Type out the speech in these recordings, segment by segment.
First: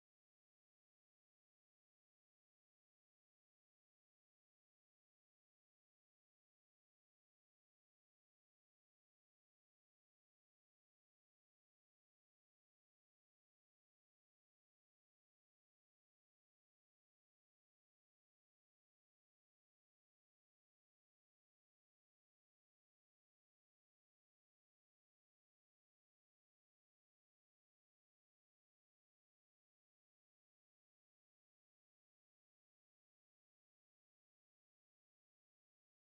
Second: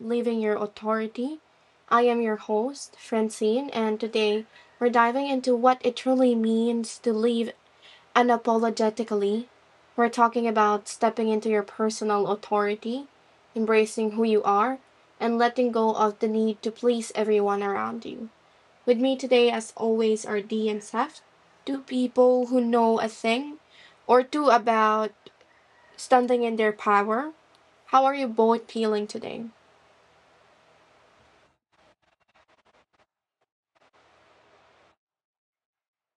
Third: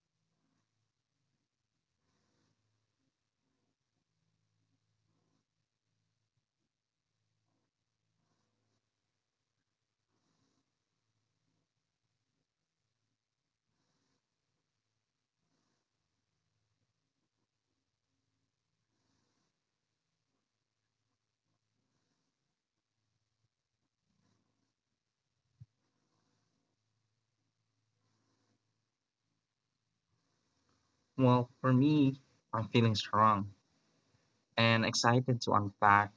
Leaving Your Authority. I am your host, Francine, and today we're diving into what it truly means to leave unapologetically. We're talking about stepping into your personal authority, embracing who you are, and letting go of the need to please everyone around you. With me today, as always, are D and Seth, two people who know a thing or two about standing in their power. How are you both feeling today? Well, for me, I'm feeling strong and excited to unpack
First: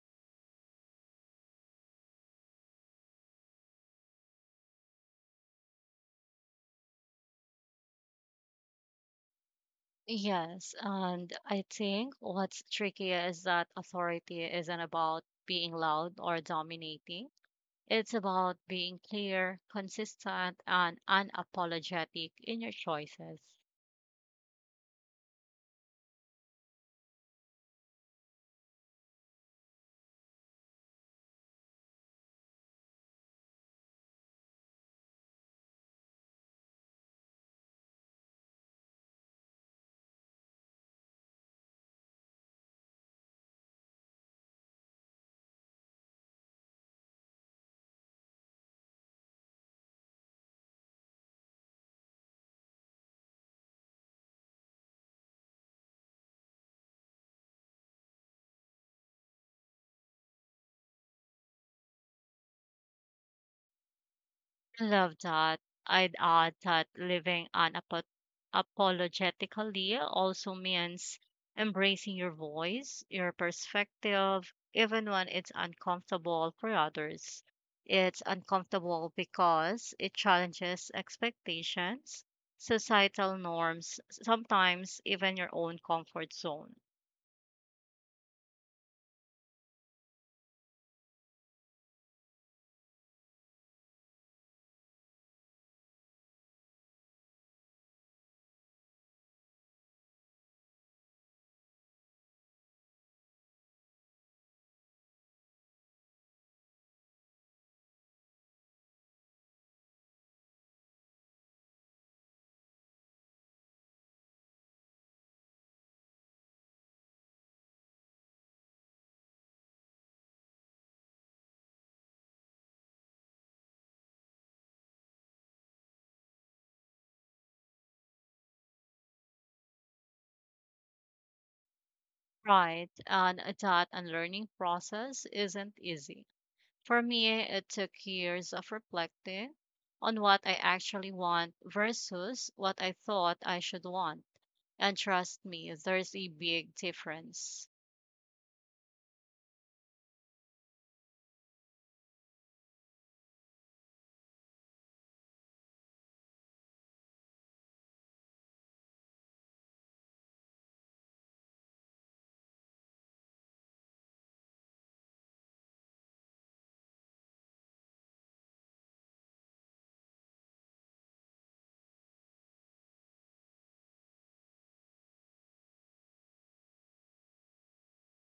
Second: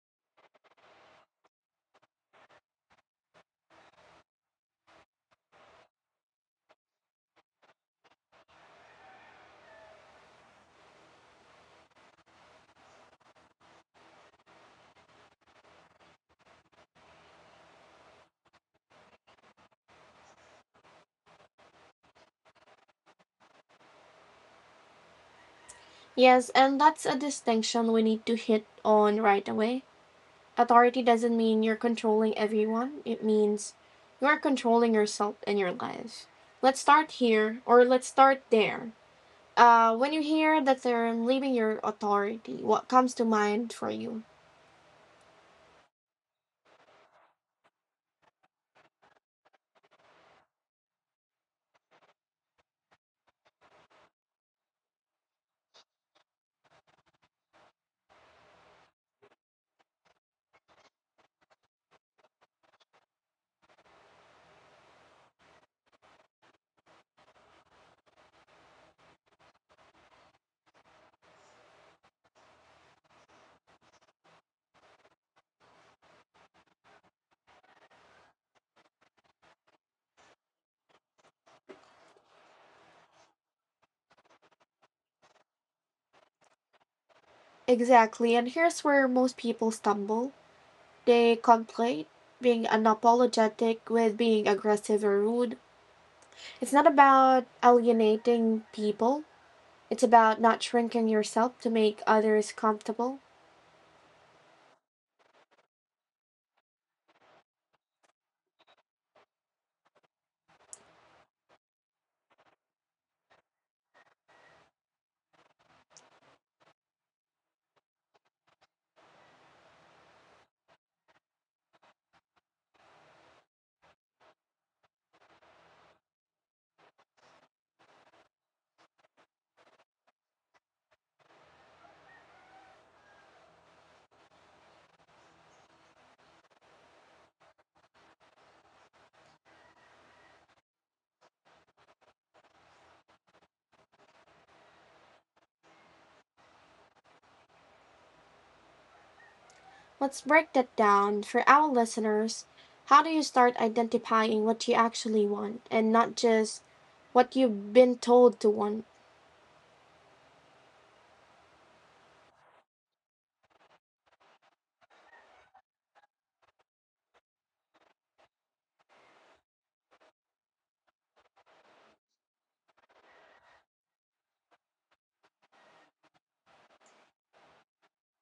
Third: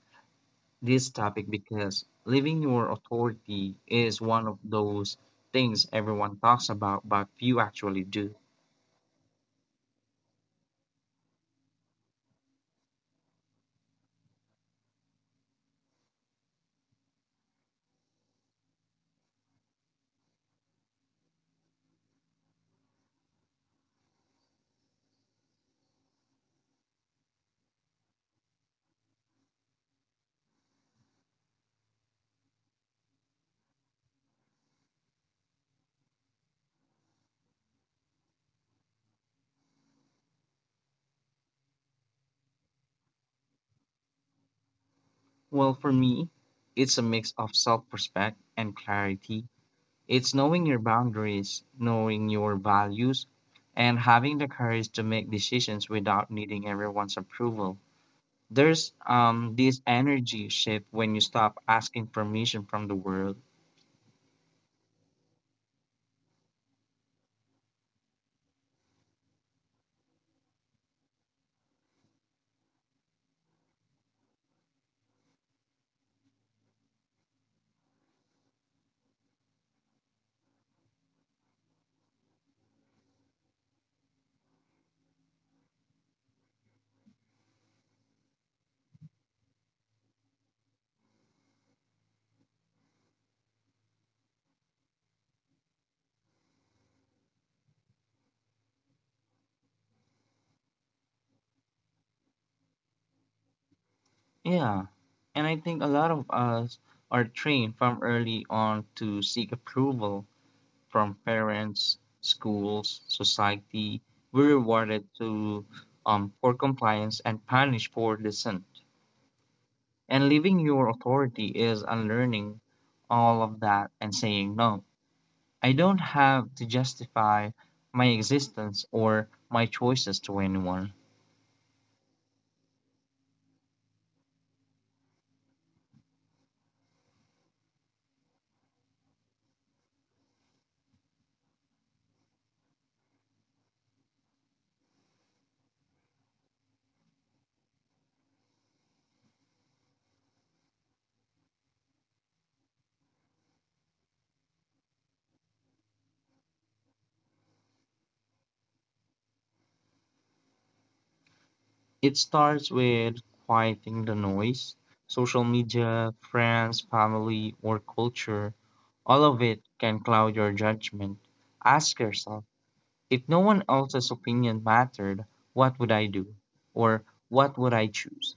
this topic because living your authority is one of those things everyone talks about, but few actually do. Yes, and I think what's tricky is that authority isn't about being loud or dominating. It's about being clear, consistent, and unapologetic in your choices. Yes, and that's a distinction we need to hit on right away. Authority doesn't mean you're controlling everyone, it means you're controlling yourself and your life. Let's start here, or let's start there. When you hear the term leaving your authority, what comes to mind for you? Well, for me, it's a mix of self respect and clarity. It's knowing your boundaries, knowing your values, and having the courage to make decisions without needing everyone's approval. There's this energy shift when you stop asking permission from the world. Love that. I'd add that living unapologetically also means embracing your voice, your perspective, even when it's uncomfortable for others. It's uncomfortable because it challenges expectations, societal norms, sometimes even your own comfort zone. Exactly, and here's where most people stumble. They conflate being unapologetic with being aggressive or rude. It's not about alienating people, it's about not shrinking yourself to make others comfortable. Yeah, and I think a lot of us are trained from early on to seek approval from parents, schools, society. We're rewarded to for compliance and punished for dissent. And leaving your authority is unlearning all of that and saying no. I don't have to justify my existence or my choices to anyone. Right. And that unlearning process isn't easy. For me, it took years of reflecting on what I actually want versus what I thought I should want. And trust me, there's a big difference. Let's break that down for our listeners. How do you start identifying what you actually want and not just what you've been told to want? It starts with quieting the noise. Social media, friends, family, or culture, all of it can cloud your judgment. Ask yourself, if no one else's opinion mattered, what would I do? Or what would I choose?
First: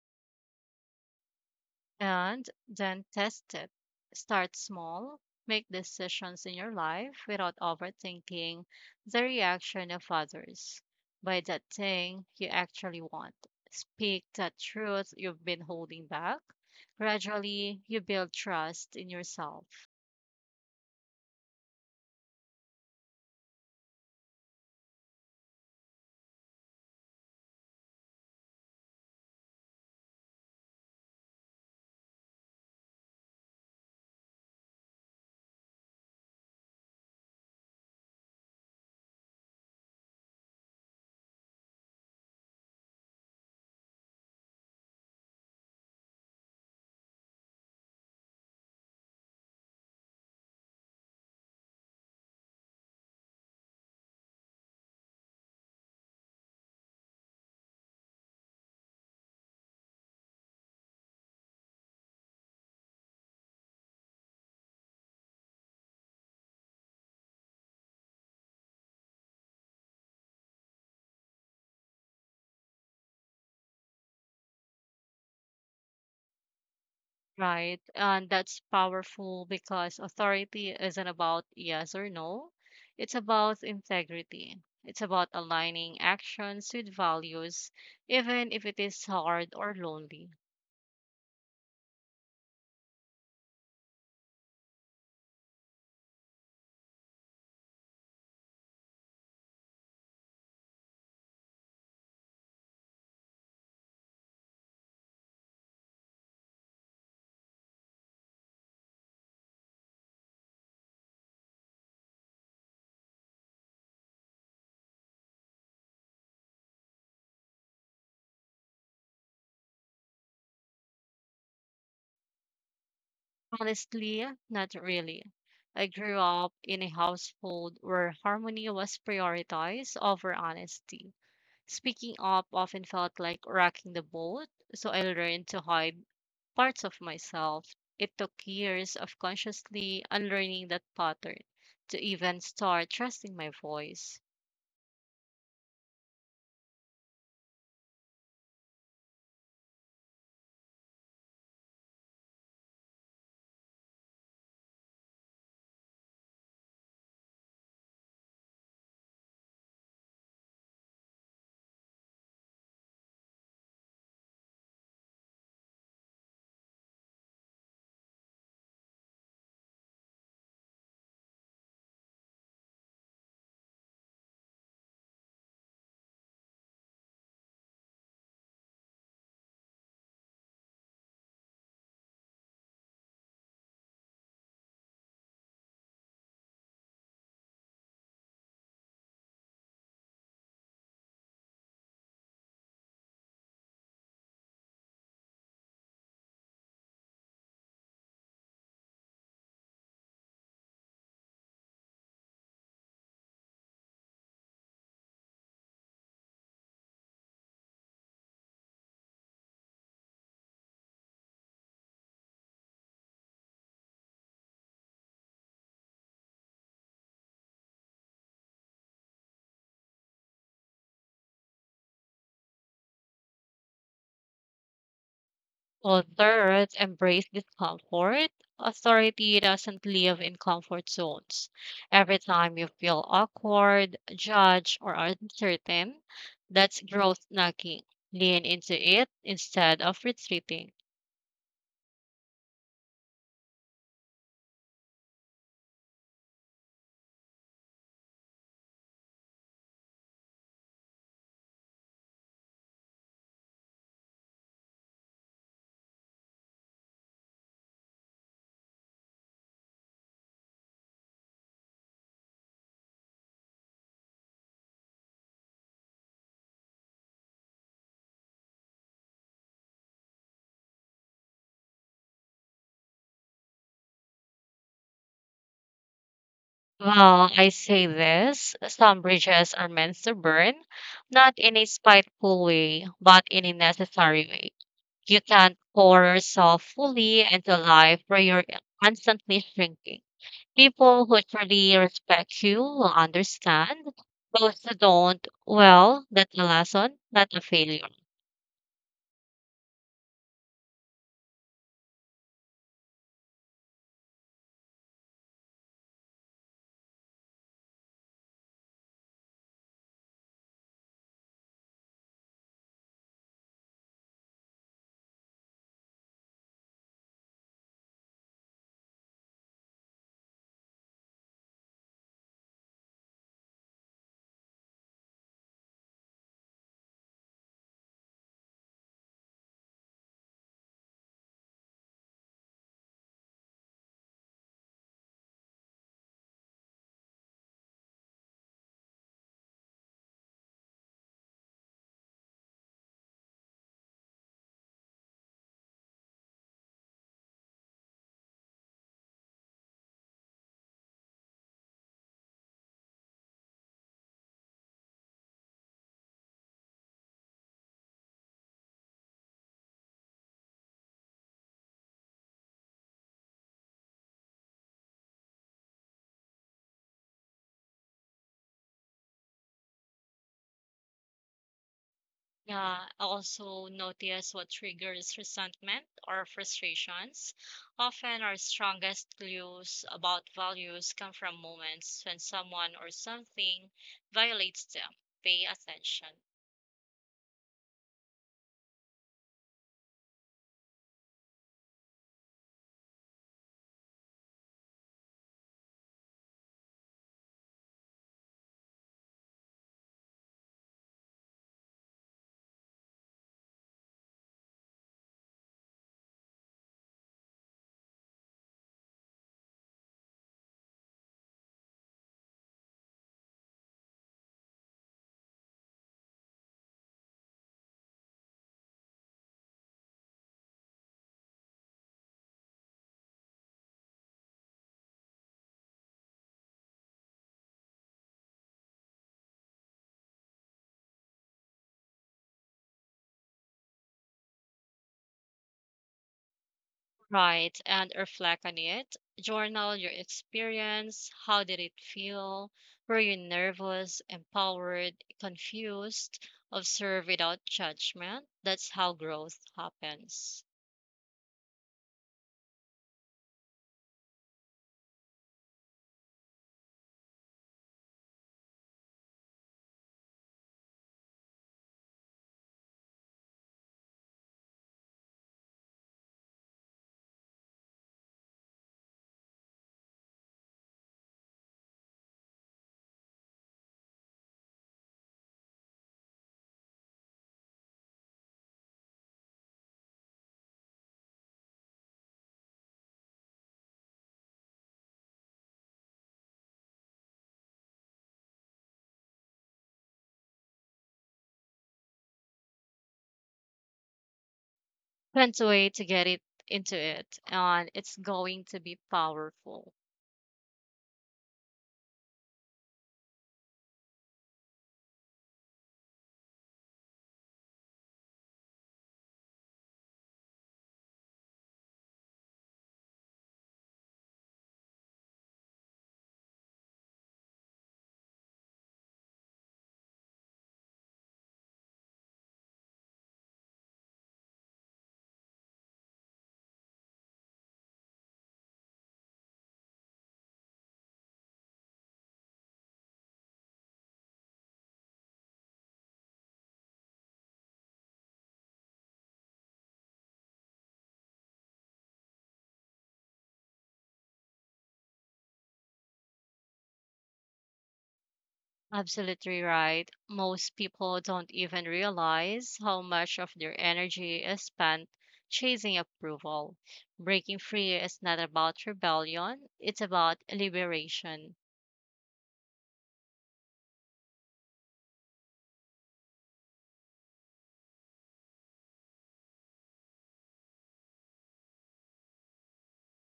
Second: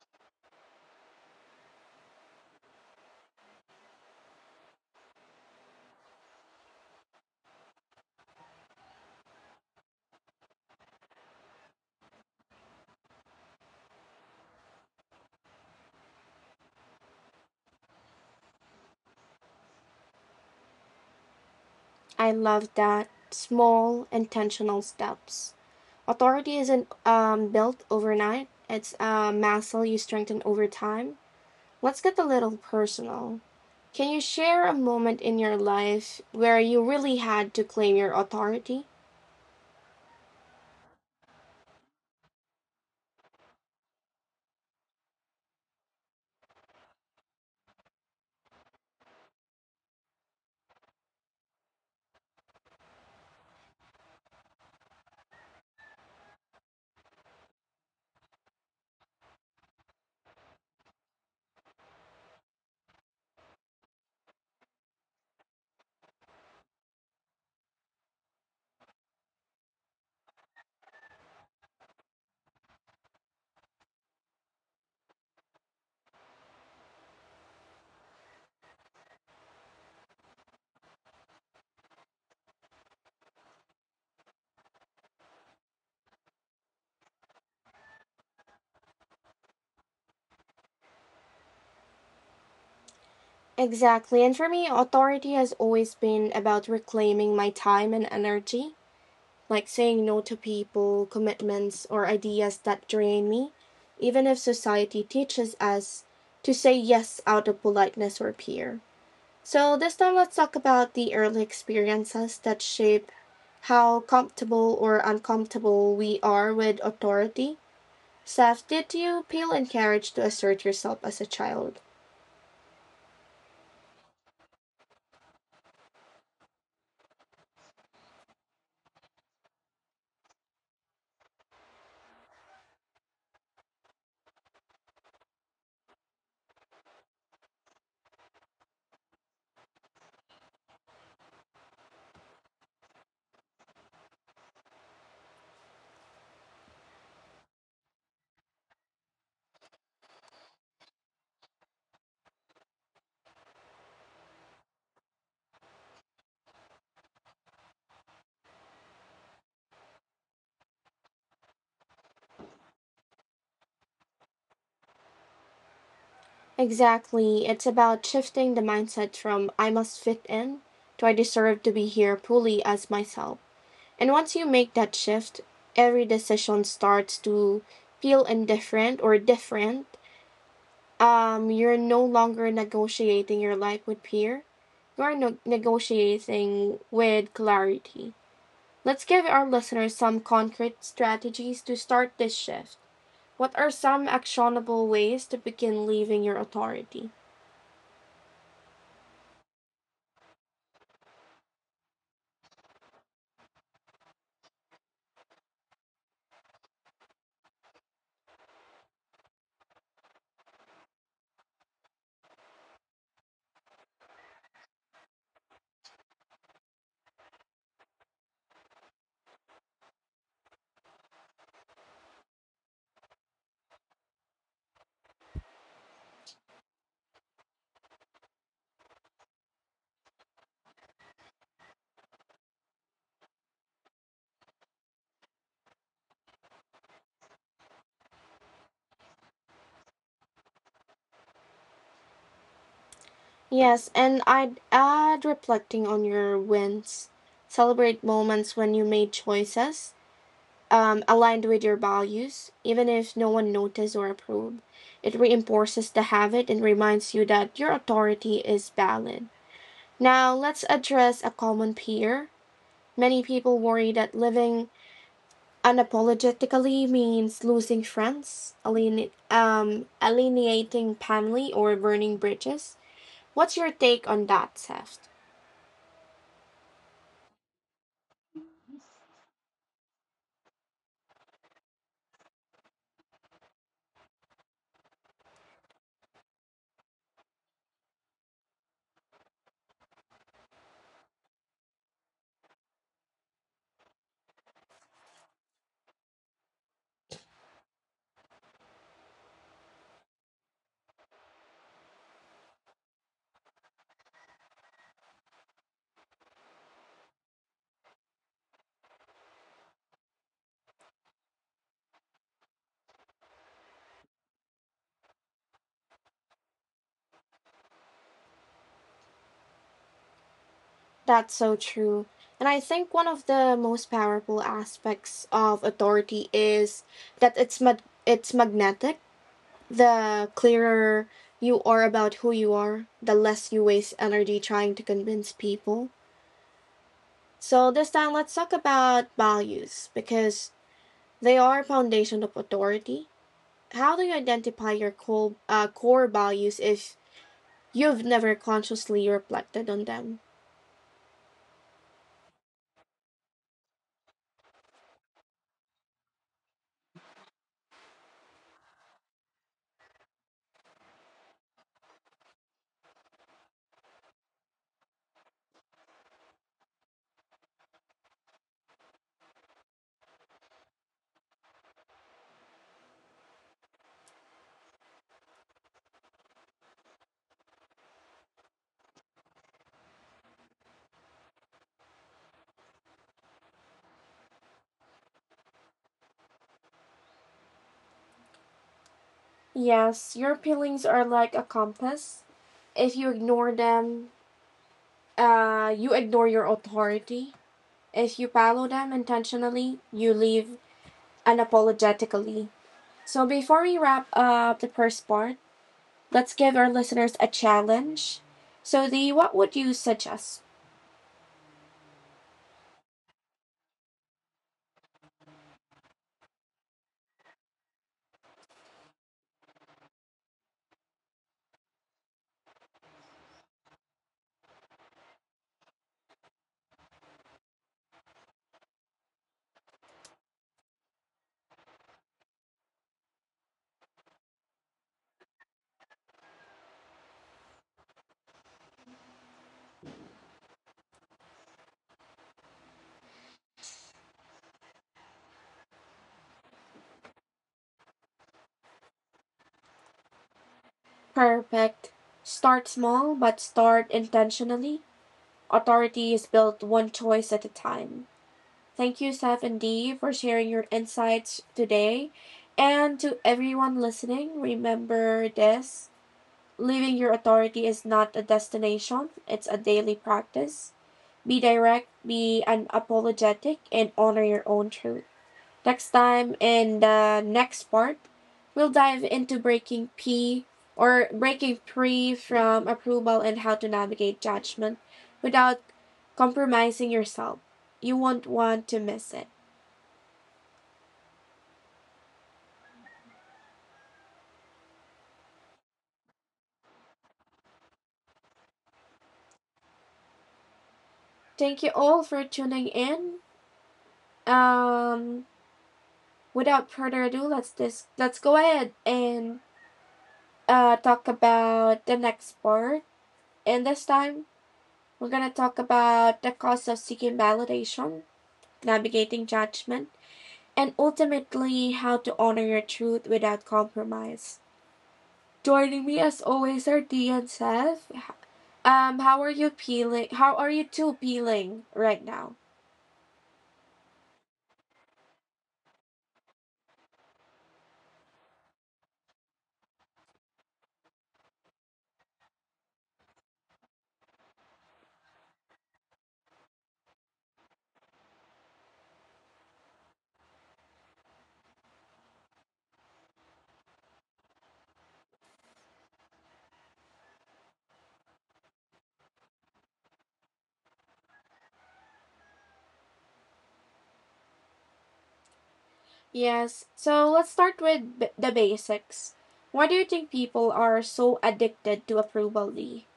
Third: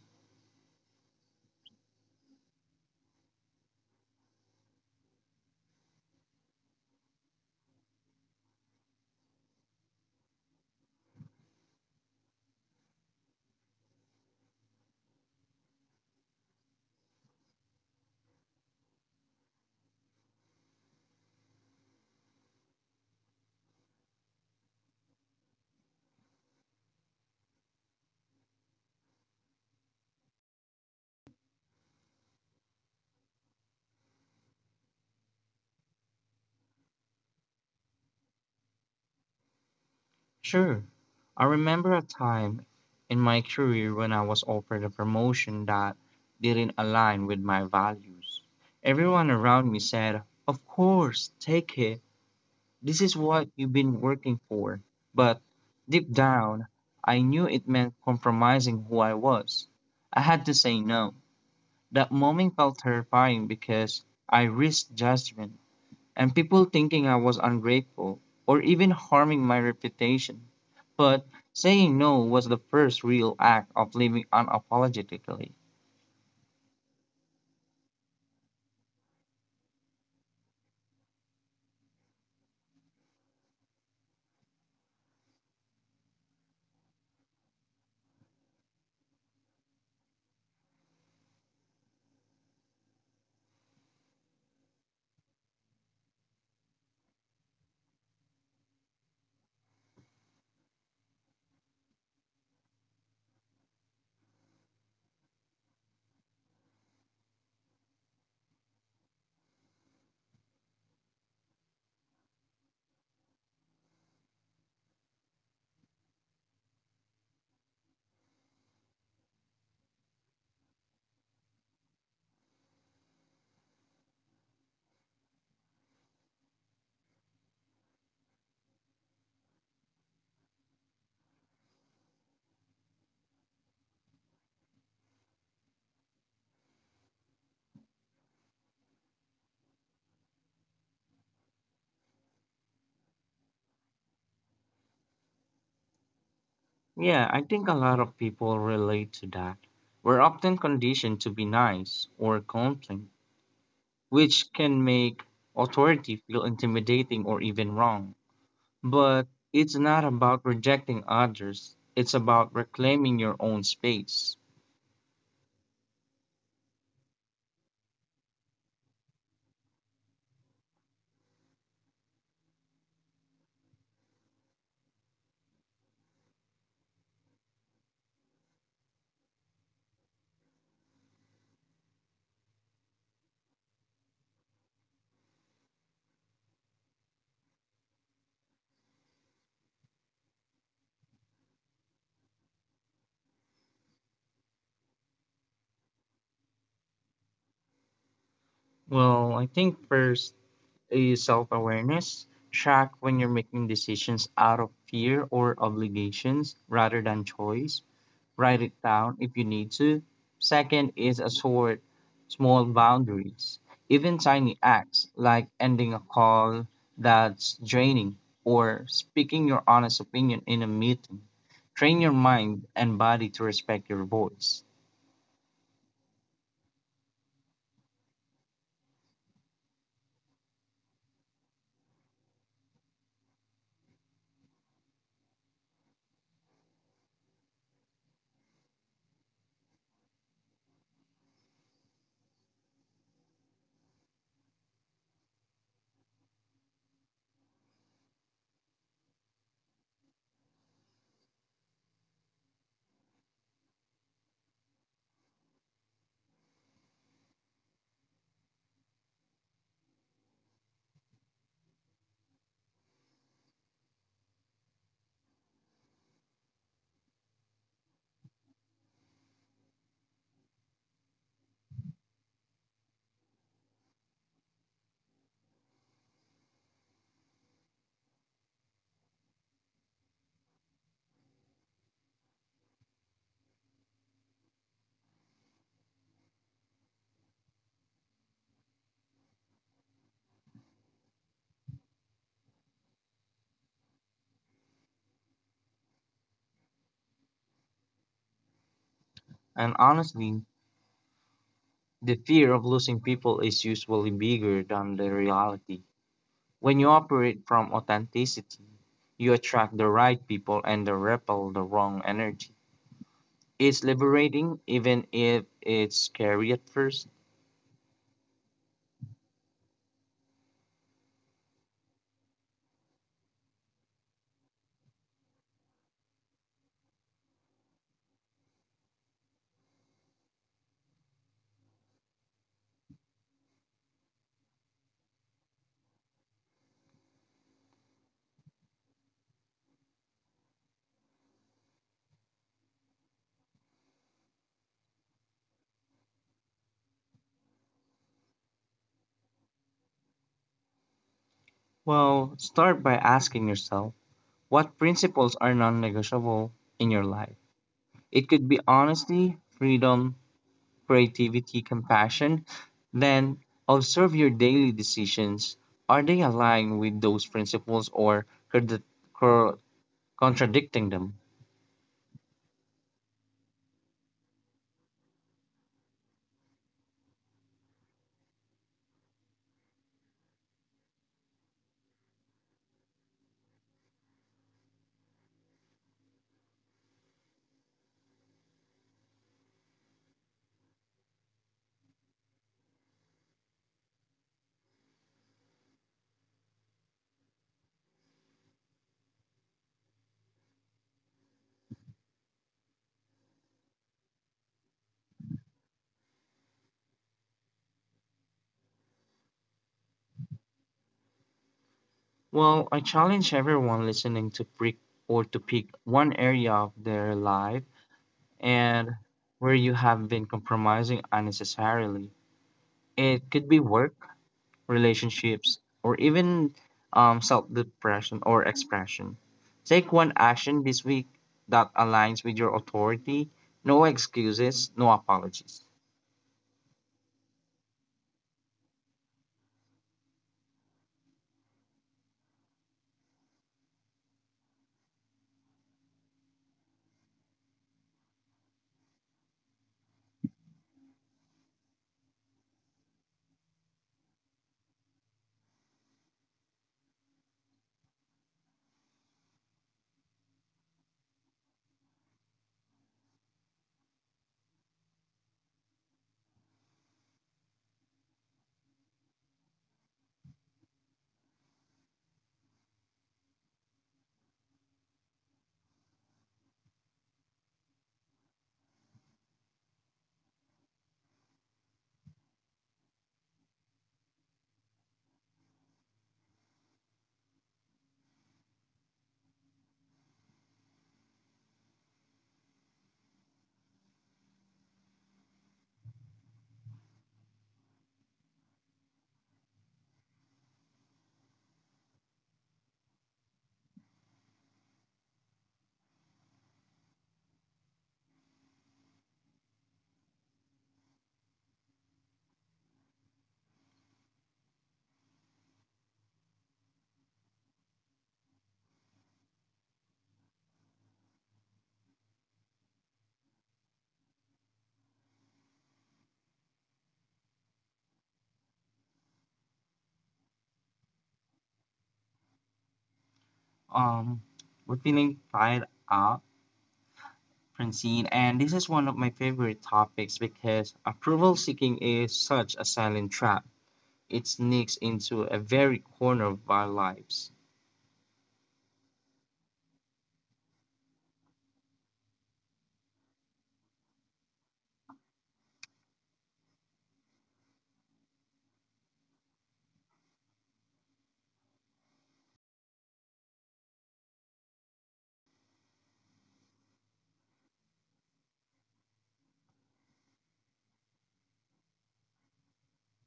And then test it. Start small, make decisions in your life without overthinking the reaction of others. Buy that thing you actually want. Speak that truth you've been holding back. Gradually, you build trust in yourself. I love that. Small, intentional steps. Authority isn't built overnight, it's a muscle you strengthen over time. Let's get a little personal. Can you share a moment in your life where you really had to claim your authority? Sure, I remember a time in my career when I was offered a promotion that didn't align with my values. Everyone around me said, "Of course, take it. This is what you've been working for." But deep down, I knew it meant compromising who I was. I had to say no. That moment felt terrifying because I risked judgment and people thinking I was ungrateful or even harming my reputation. But saying no was the first real act of living unapologetically. Right. And that's powerful because authority isn't about yes or no. It's about integrity. It's about aligning actions with values, even if it is hard or lonely. Exactly. And for me, authority has always been about reclaiming my time and energy, like saying no to people, commitments, or ideas that drain me, even if society teaches us to say yes out of politeness or fear. So, this time, let's talk about the early experiences that shape how comfortable or uncomfortable we are with authority. Seth, did you feel encouraged to assert yourself as a child? Honestly, not really. I grew up in a household where harmony was prioritized over honesty. Speaking up often felt like rocking the boat, so I learned to hide parts of myself. It took years of consciously unlearning that pattern to even start trusting my voice. Yeah, I think a lot of people relate to that. We're often conditioned to be nice or complain, which can make authority feel intimidating or even wrong. But it's not about rejecting others, it's about reclaiming your own space. Exactly. It's about shifting the mindset from I must fit in to I deserve to be here fully as myself. And once you make that shift, every decision starts to feel indifferent or different. You're no longer negotiating your life with peer, you're no- negotiating with clarity. Let's give our listeners some concrete strategies to start this shift. What are some actionable ways to begin leaving your authority? Well, I think first is self awareness. Track when you're making decisions out of fear or obligations rather than choice. Write it down if you need to. Second is assert small boundaries. Even tiny acts like ending a call that's draining or speaking your honest opinion in a meeting. Train your mind and body to respect your voice. Well, third, embrace discomfort. Authority doesn't live in comfort zones. Every time you feel awkward, judged, or uncertain, that's growth nagging. Lean into it instead of retreating. Yes, and I'd add reflecting on your wins. Celebrate moments when you made choices aligned with your values, even if no one noticed or approved. It reinforces the habit and reminds you that your authority is valid. Now, let's address a common fear. Many people worry that living unapologetically means losing friends, alienating family, or burning bridges. What's your take on that, Seth? Well, I say this: some bridges are meant to burn, not in a spiteful way, but in a necessary way. You can't pour yourself fully into life where you're constantly shrinking. People who truly respect you will understand. Those who don't, well, that's a lesson, not a failure. And honestly, the fear of losing people is usually bigger than the reality. When you operate from authenticity, you attract the right people and repel the wrong energy. It's liberating, even if it's scary at first. That's so true. And I think one of the most powerful aspects of authority is that it's magnetic. The clearer you are about who you are, the less you waste energy trying to convince people. So this time let's talk about values because they are foundation of authority. How do you identify your core values if you've never consciously reflected on them? Well, start by asking yourself, what principles are non negotiable in your life? It could be honesty, freedom, creativity, compassion. Then observe your daily decisions. Are they aligned with those principles, or cor- contradicting them? Yeah, also notice what triggers resentment or frustrations. Often, our strongest clues about values come from moments when someone or something violates them. Pay attention. Yes, your feelings are like a compass. If you ignore them, you ignore your authority. If you follow them intentionally, you live unapologetically. So, before we wrap up the first part, let's give our listeners a challenge. So, the what would you suggest? Well, I challenge everyone listening to pick one area of their life and where you have been compromising unnecessarily. It could be work, relationships, or even self depression or expression. Take one action this week that aligns with your authority. No excuses, no apologies. Right, and reflect on it. Journal your experience. How did it feel? Were you nervous, empowered, confused? Observe without judgment. That's how growth happens. Perfect. Start small, but start intentionally. Authority is built one choice at a time. Thank you, Seth and Dee, for sharing your insights today. And to everyone listening, remember this: living your authority is not a destination, it's a daily practice. Be direct, be unapologetic, and honor your own truth. Next time, in the next part, we'll dive into breaking P or breaking free from approval and how to navigate judgment without compromising yourself. You won't want to miss it. Find a way to get it into it, and it's going to be powerful. Thank you all for tuning in. Um, Without further ado, let's go ahead and talk about the next part. And this time, we're gonna talk about the cost of seeking validation, navigating judgment, and ultimately how to honor your truth without compromise. Joining me as always are Dee and Seth. How are you feeling? How are you two feeling right now? Um, we're feeling fired up, Francine, and this is one of my favorite topics because approval seeking is such a silent trap. It sneaks into a very corner of our lives. Absolutely right. Most people don't even realize how much of their energy is spent chasing approval. Breaking free is not about rebellion, it's about liberation. Yes. So let's start with the basics. Why do you think people are so addicted to approval, Lee?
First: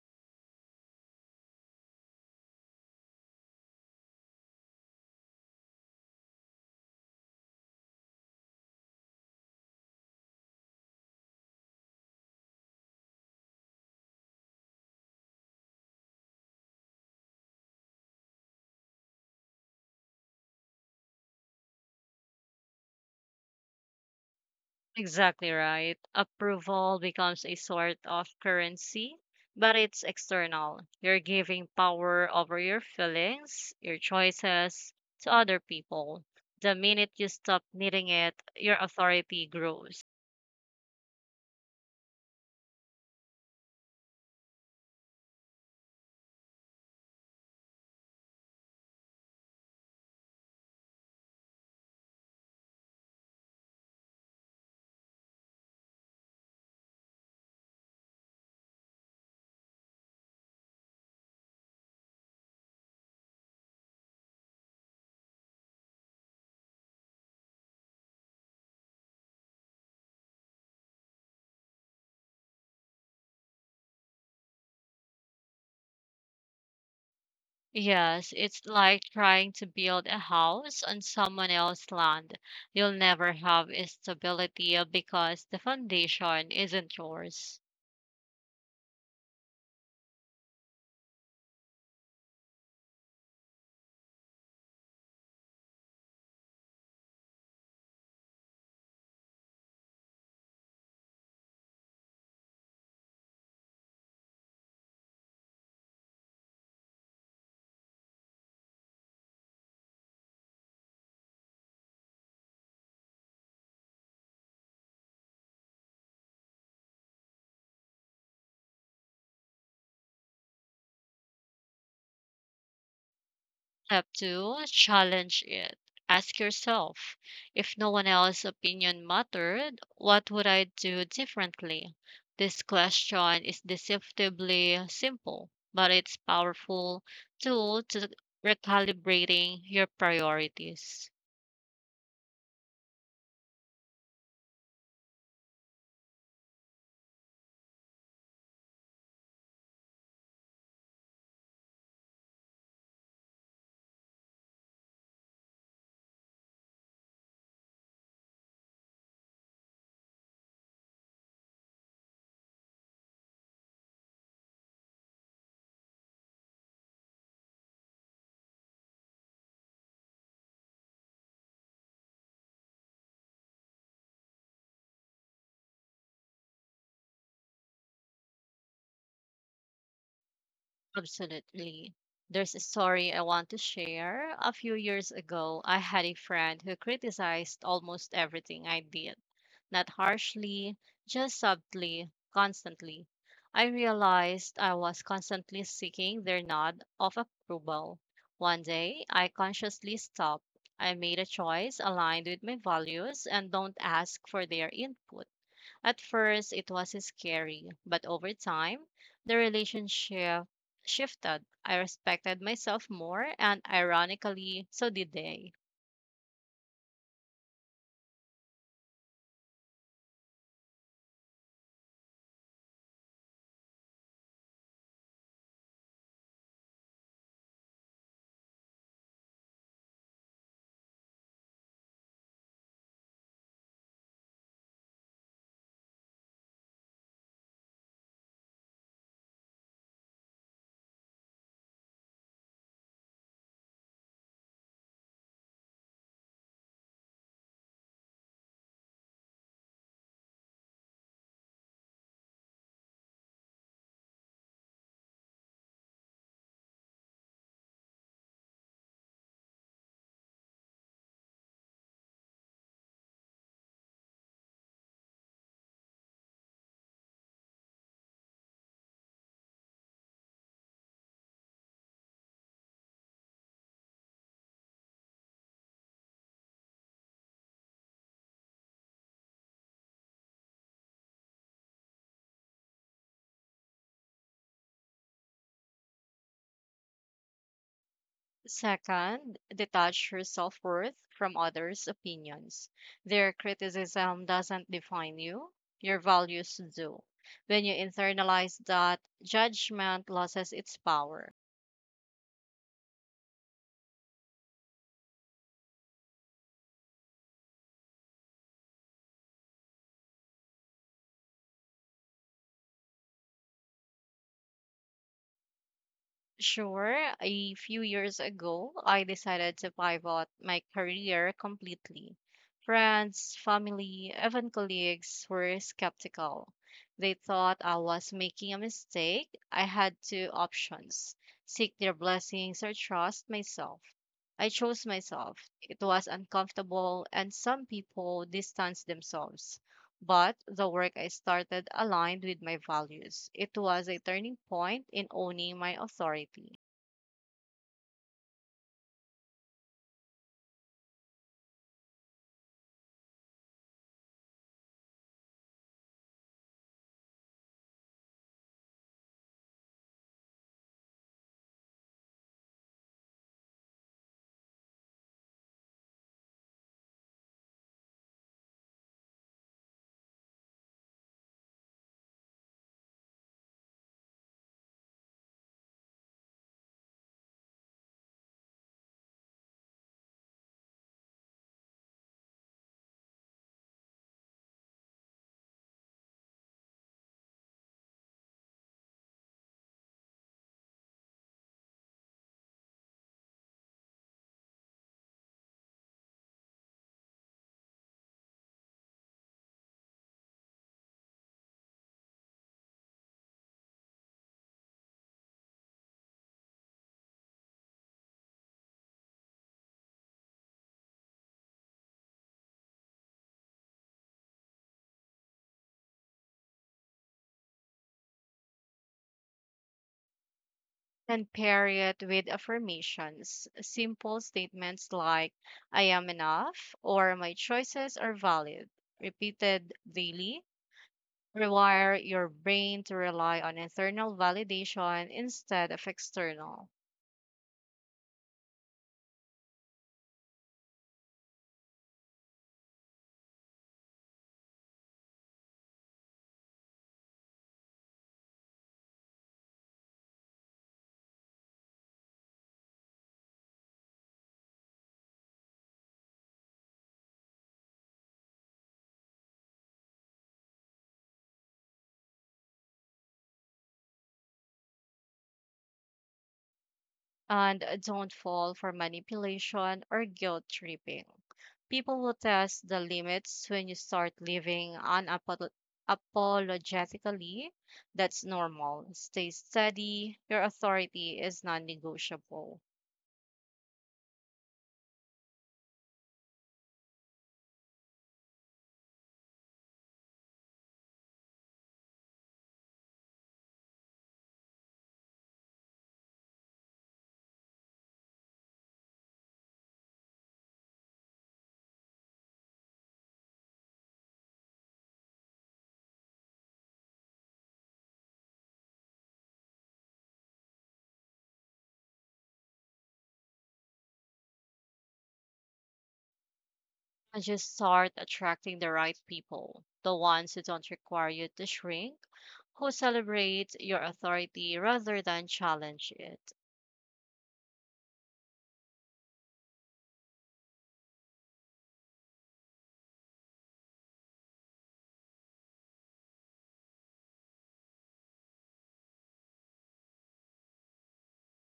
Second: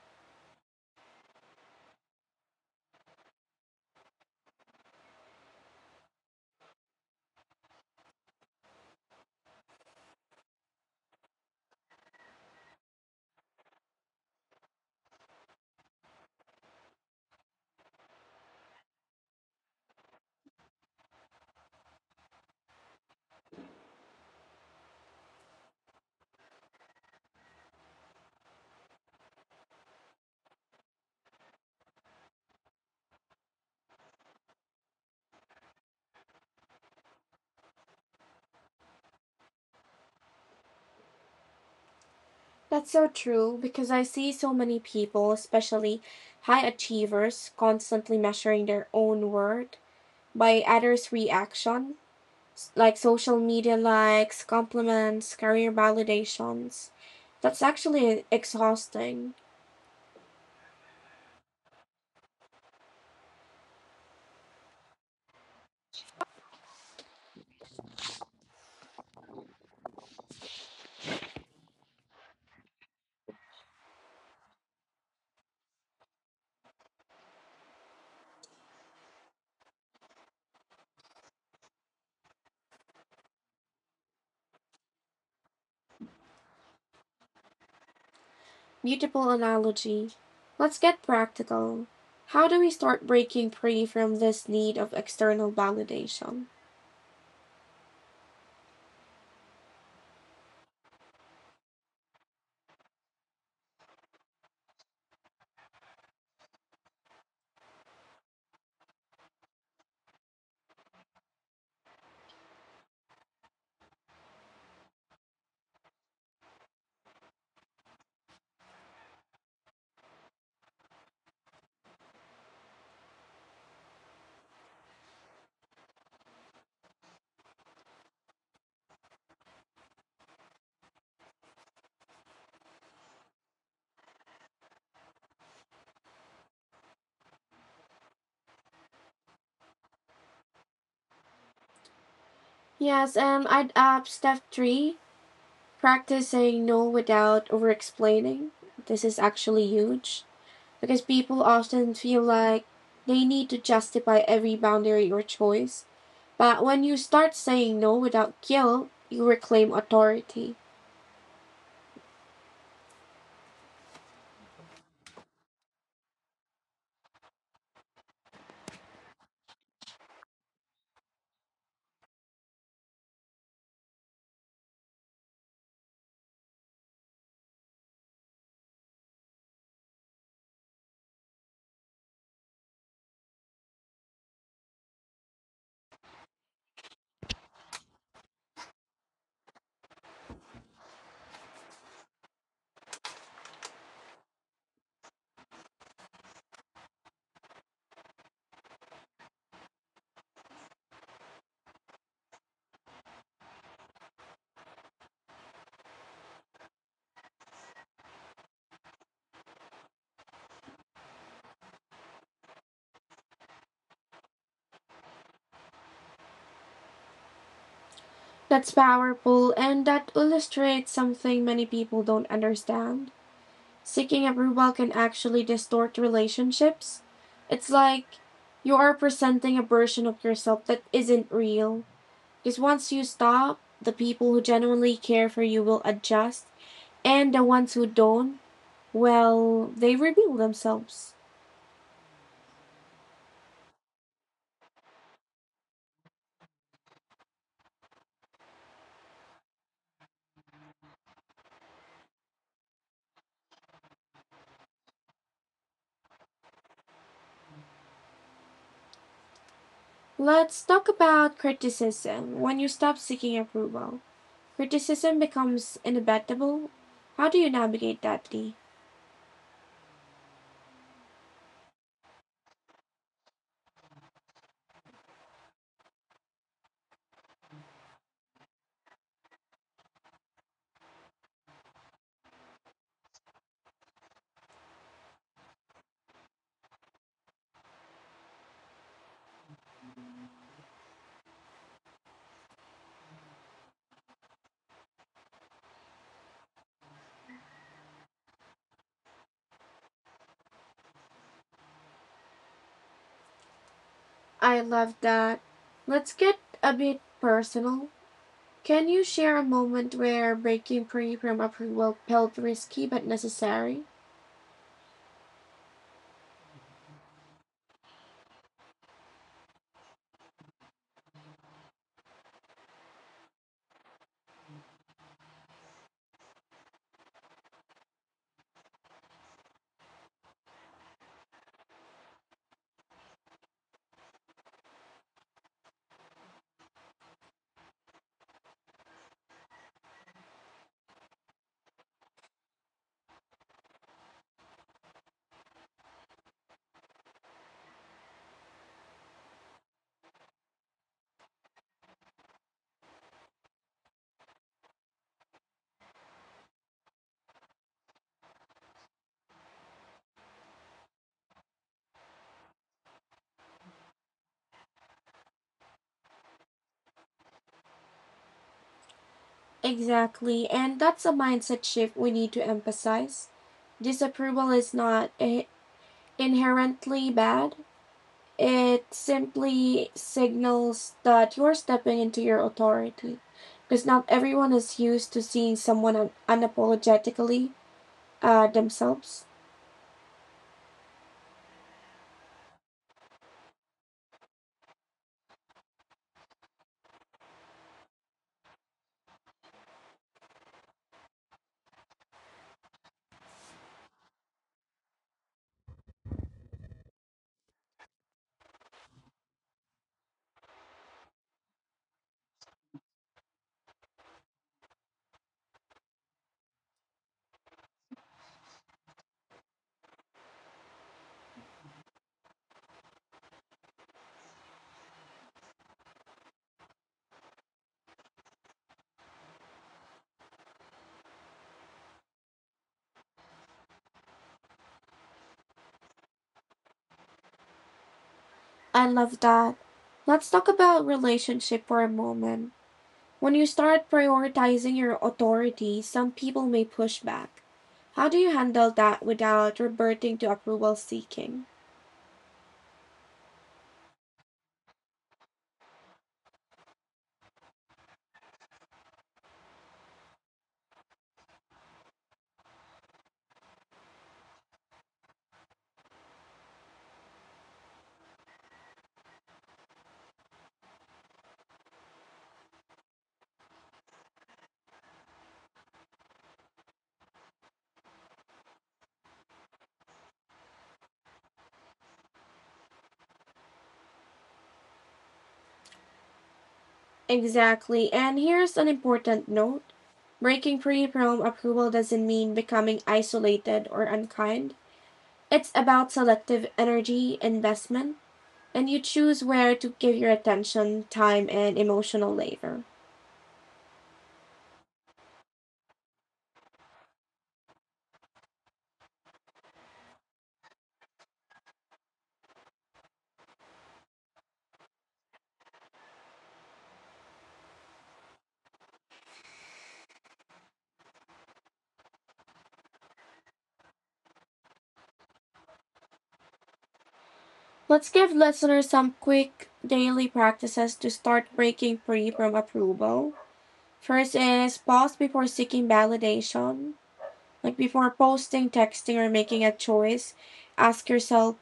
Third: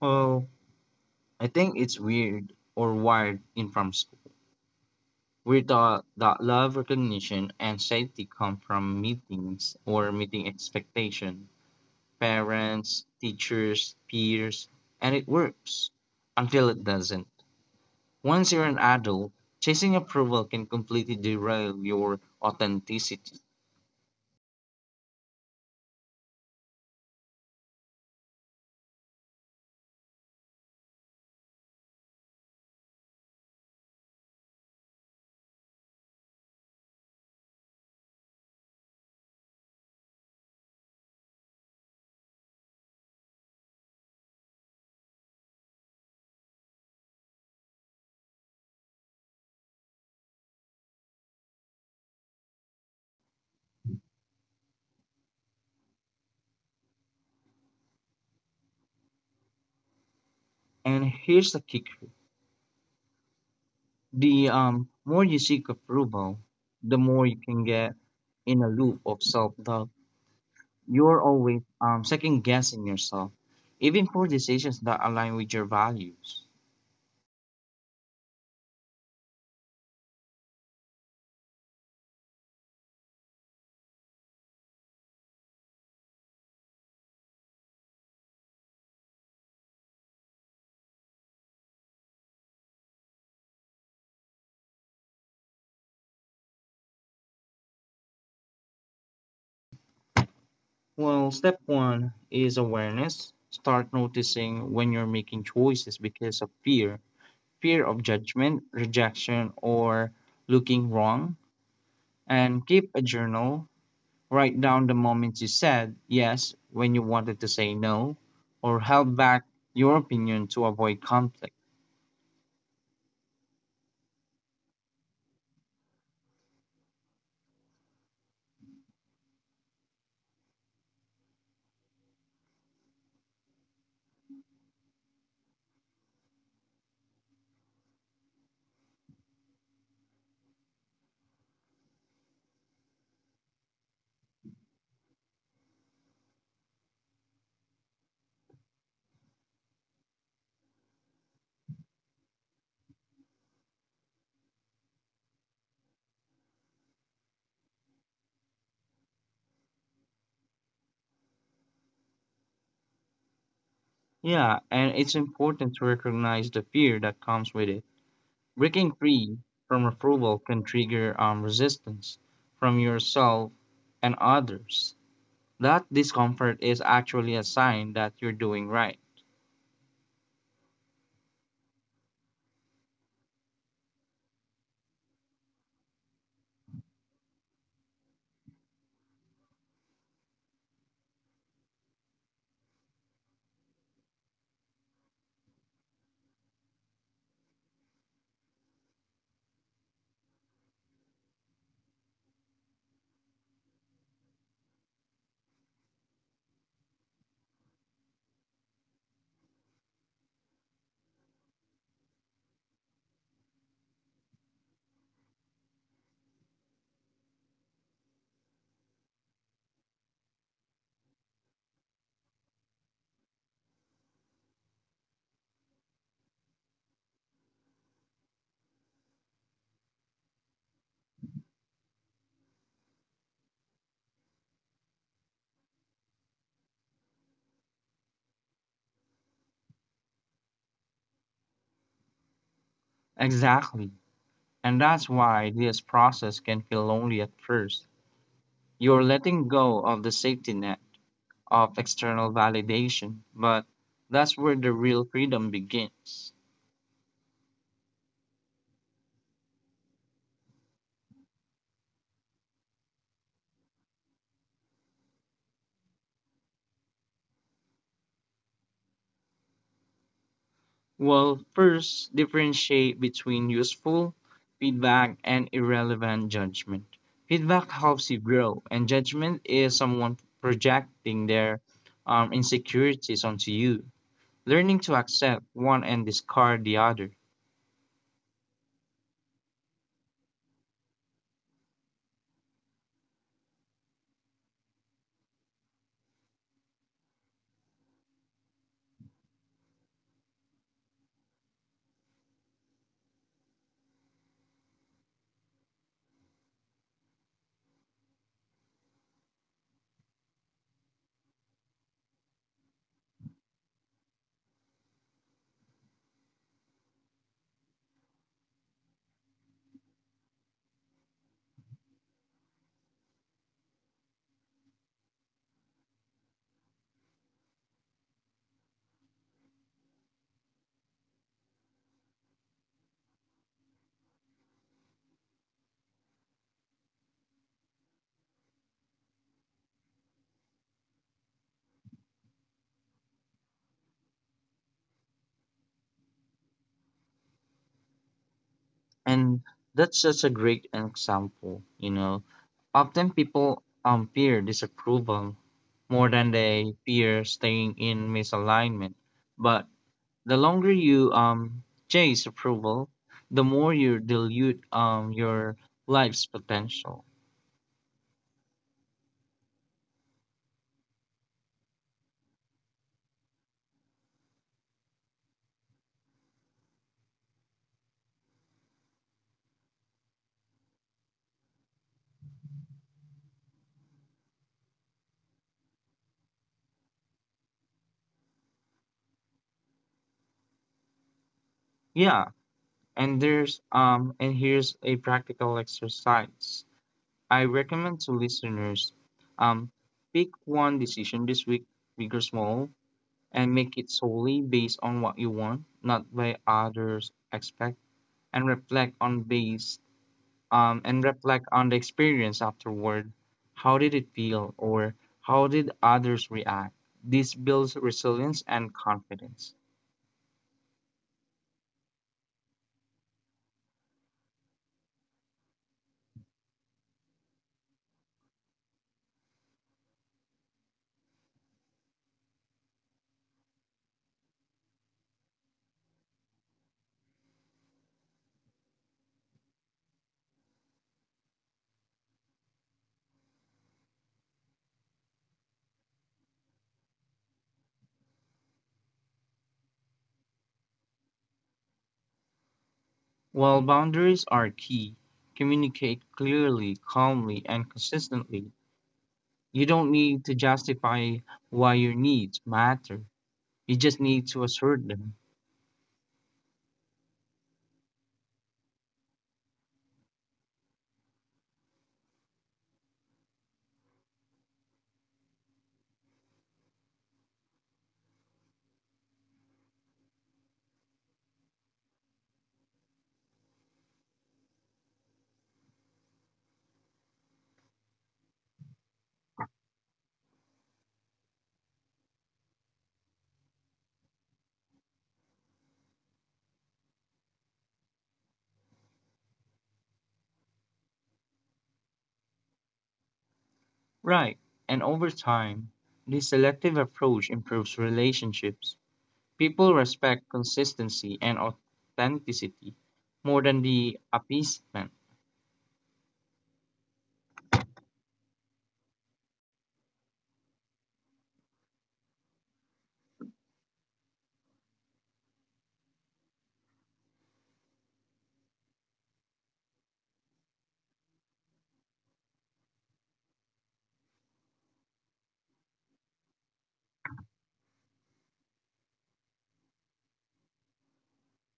Well, I think it's weird or wired in from school. We're taught that love, recognition, and safety come from meetings or meeting expectation, parents, teachers, peers, and it works until it doesn't. Once you're an adult, chasing approval can completely derail your authenticity. Exactly right. Approval becomes a sort of currency, but it's external. You're giving power over your feelings, your choices to other people. The minute you stop needing it, your authority grows. That's so true because I see so many people, especially high achievers, constantly measuring their own worth by others' reaction, like social media likes, compliments, career validations. That's actually exhausting. And here's the kicker: the more you seek approval, the more you can get in a loop of self doubt. You're always second guessing yourself, even for decisions that align with your values. Yes, it's like trying to build a house on someone else's land. You'll never have stability because the foundation isn't yours. Beautiful analogy. Let's get practical. How do we start breaking free from this need of external validation? Well, step one is awareness. Start noticing when you're making choices because of fear, fear of judgment, rejection, or looking wrong. And keep a journal. Write down the moments you said yes when you wanted to say no, or held back your opinion to avoid conflict. Step two, challenge it. Ask yourself, if no one else's opinion mattered, what would I do differently? This question is deceptively simple, but it's powerful tool to recalibrating your priorities. Yes, and I'd add step three, practice saying no without over explaining. This is actually huge because people often feel like they need to justify every boundary or choice. But when you start saying no without guilt, you reclaim authority. Yeah, and it's important to recognize the fear that comes with it. Breaking free from approval can trigger resistance from yourself and others. That discomfort is actually a sign that you're doing right. Absolutely. There's a story I want to share. A few years ago, I had a friend who criticized almost everything I did. Not harshly, just subtly, constantly. I realized I was constantly seeking their nod of approval. One day, I consciously stopped. I made a choice aligned with my values and don't ask for their input. At first, it was scary, but over time, the relationship shifted. I respected myself more, and ironically, so did they. That's powerful, and that illustrates something many people don't understand: seeking approval can actually distort relationships. It's like you are presenting a version of yourself that isn't real. Because once you stop, the people who genuinely care for you will adjust, and the ones who don't, well, they reveal themselves. Exactly. And that's why this process can feel lonely at first. You're letting go of the safety net of external validation, but that's where the real freedom begins. Let's talk about criticism. When you stop seeking approval, criticism becomes inevitable. How do you navigate that, Lee? Well, first, differentiate between useful feedback and irrelevant judgment. Feedback helps you grow, and judgment is someone projecting their insecurities onto you. Learning to accept one and discard the other. Second, detach your self worth from others' opinions. Their criticism doesn't define you, your values do. When you internalize that, judgment loses its power. I love that. Let's get a bit personal. Can you share a moment where breaking free from approval felt risky but necessary? Sure, a few years ago, I decided to pivot my career completely. Friends, family, even colleagues were skeptical. They thought I was making a mistake. I had two options: seek their blessings or trust myself. I chose myself. It was uncomfortable, and some people distanced themselves, but the work I started aligned with my values. It was a turning point in owning my authority. And that's such a great example, you know. Often people fear disapproval more than they fear staying in misalignment. But the longer you chase approval, the more you dilute your life's potential. Exactly, and that's a mindset shift we need to emphasize. Disapproval is not inherently bad. It simply signals that you're stepping into your authority. Because not everyone is used to seeing someone unapologetically themselves. Yeah, and here's a practical exercise I recommend to listeners: um, pick one decision this week, big or small, and make it solely based on what you want, not by others' expect, and reflect on base and reflect on the experience afterward. How did it feel, or how did others react? This builds resilience and confidence. And pair it with affirmations, simple statements like I am enough or my choices are valid, repeated daily. Rewire your brain to rely on internal validation instead of external. I love that. Let's talk about relationship for a moment. When you start prioritizing your authority, some people may push back. How do you handle that without reverting to approval seeking? While boundaries are key, communicate clearly, calmly, and consistently. You don't need to justify why your needs matter, you just need to assert them. And don't fall for manipulation or guilt tripping. People will test the limits when you start living unapologetically. That's normal. Stay steady. Your authority is non negotiable. Exactly. And here's an important note: breaking free from approval doesn't mean becoming isolated or unkind. It's about selective energy investment, and you choose where to give your attention, time, and emotional labor. Right, and over time, this selective approach improves relationships. People respect consistency and authenticity more than the appeasement. And just start attracting the right people, the ones who don't require you to shrink, who celebrate your authority rather than challenge it. Let's give listeners some quick daily practices to start breaking free from approval. First is pause before seeking validation. Like before posting, texting, or making a choice, ask yourself,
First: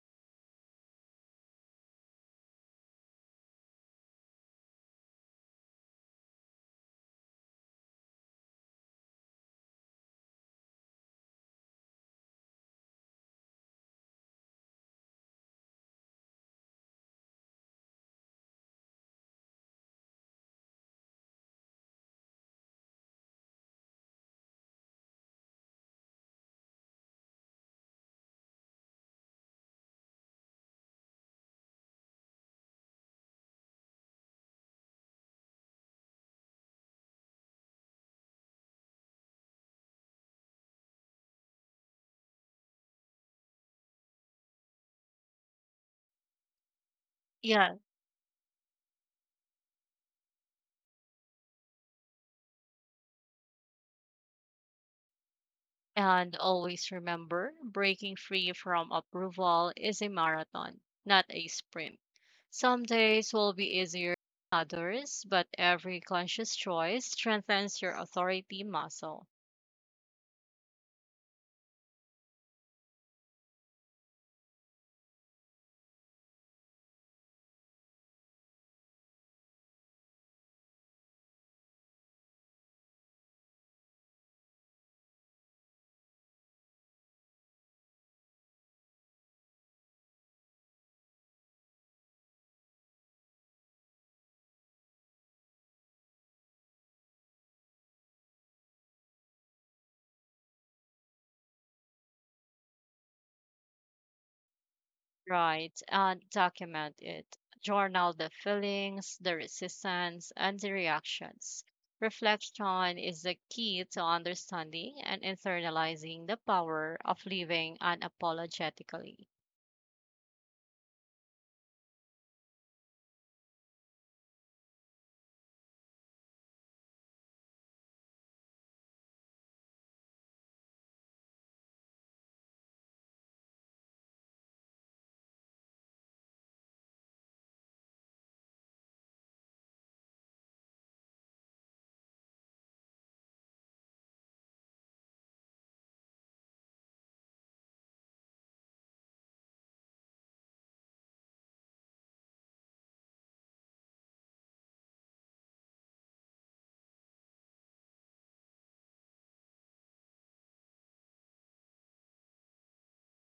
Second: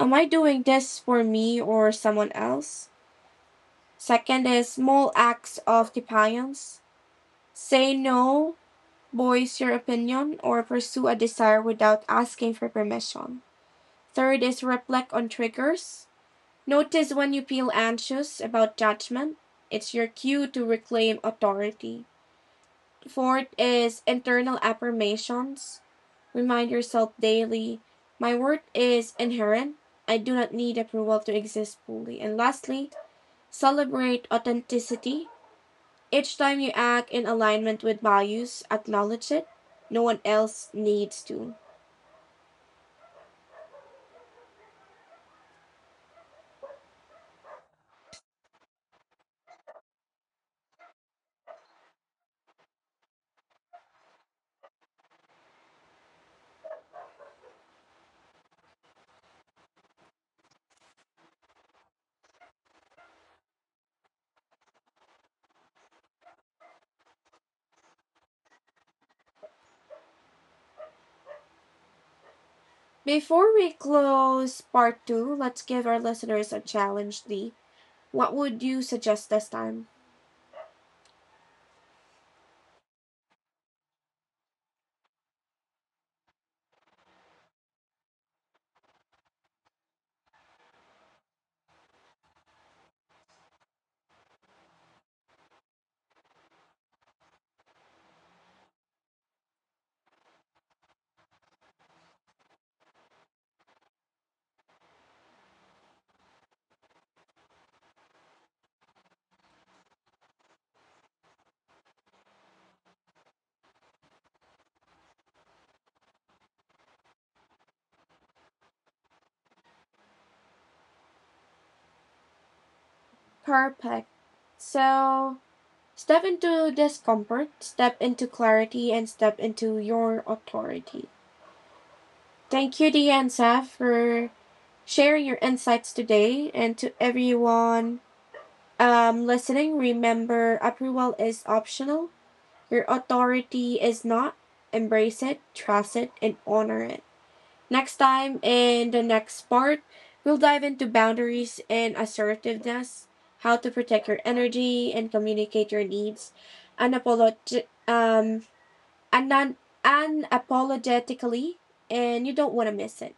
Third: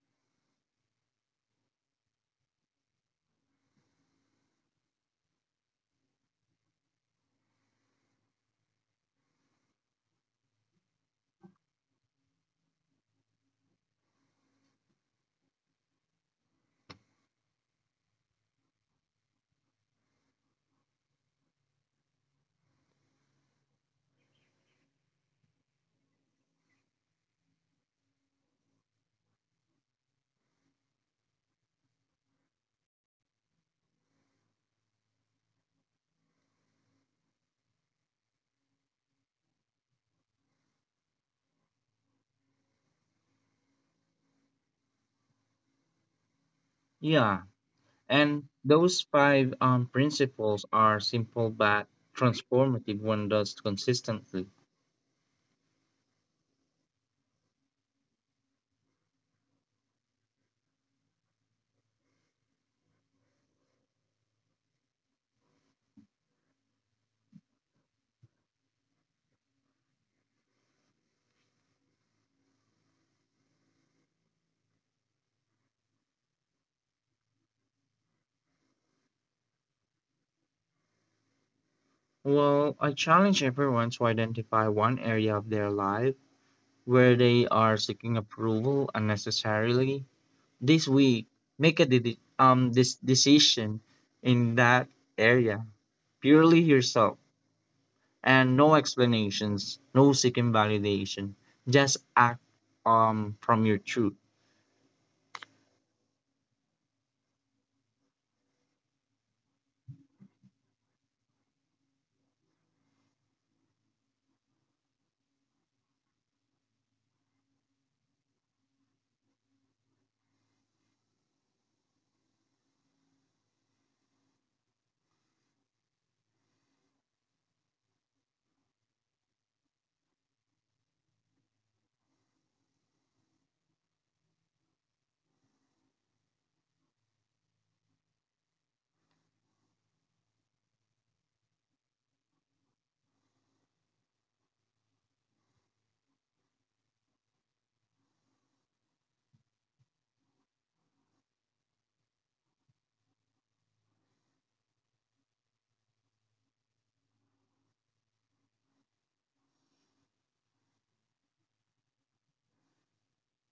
am I doing this for me or someone else? Second is small acts of defiance. Say no, voice your opinion, or pursue a desire without asking for permission. Third is reflect on triggers. Notice when you feel anxious about judgment. It's your cue to reclaim authority. Fourth is internal affirmations. Remind yourself daily, my worth is inherent. I do not need approval to exist fully. And lastly, celebrate authenticity. Each time you act in alignment with values, acknowledge it. No one else needs to. Yeah, Yes. and those five principles are simple but transformative when done consistently. And always remember, breaking free from approval is a marathon, not a sprint. Some days will be easier than others, but every conscious choice strengthens your authority muscle. Before we close part two, let's give our listeners a challenge, Dee. What would you suggest this time? Well, I challenge everyone to identify one area of their life where they are seeking approval unnecessarily. This week, make this decision in that area purely yourself and no explanations, no seeking validation, just act from your truth. Right, and document it. Journal the feelings, the resistance, and the reactions. Reflection is the key to understanding and internalizing the power of living unapologetically. Perfect. So, step into discomfort, step into clarity, and step into your authority. Thank you, Dia and Saf, for sharing your insights today. And to everyone listening, remember approval is optional, your authority is not. Embrace it, trust it, and honor it. Next time, in the next part, we'll dive into boundaries and assertiveness, how to protect your energy and communicate your needs unapologetic. Unan- Unapologetically, and you don't want to miss it.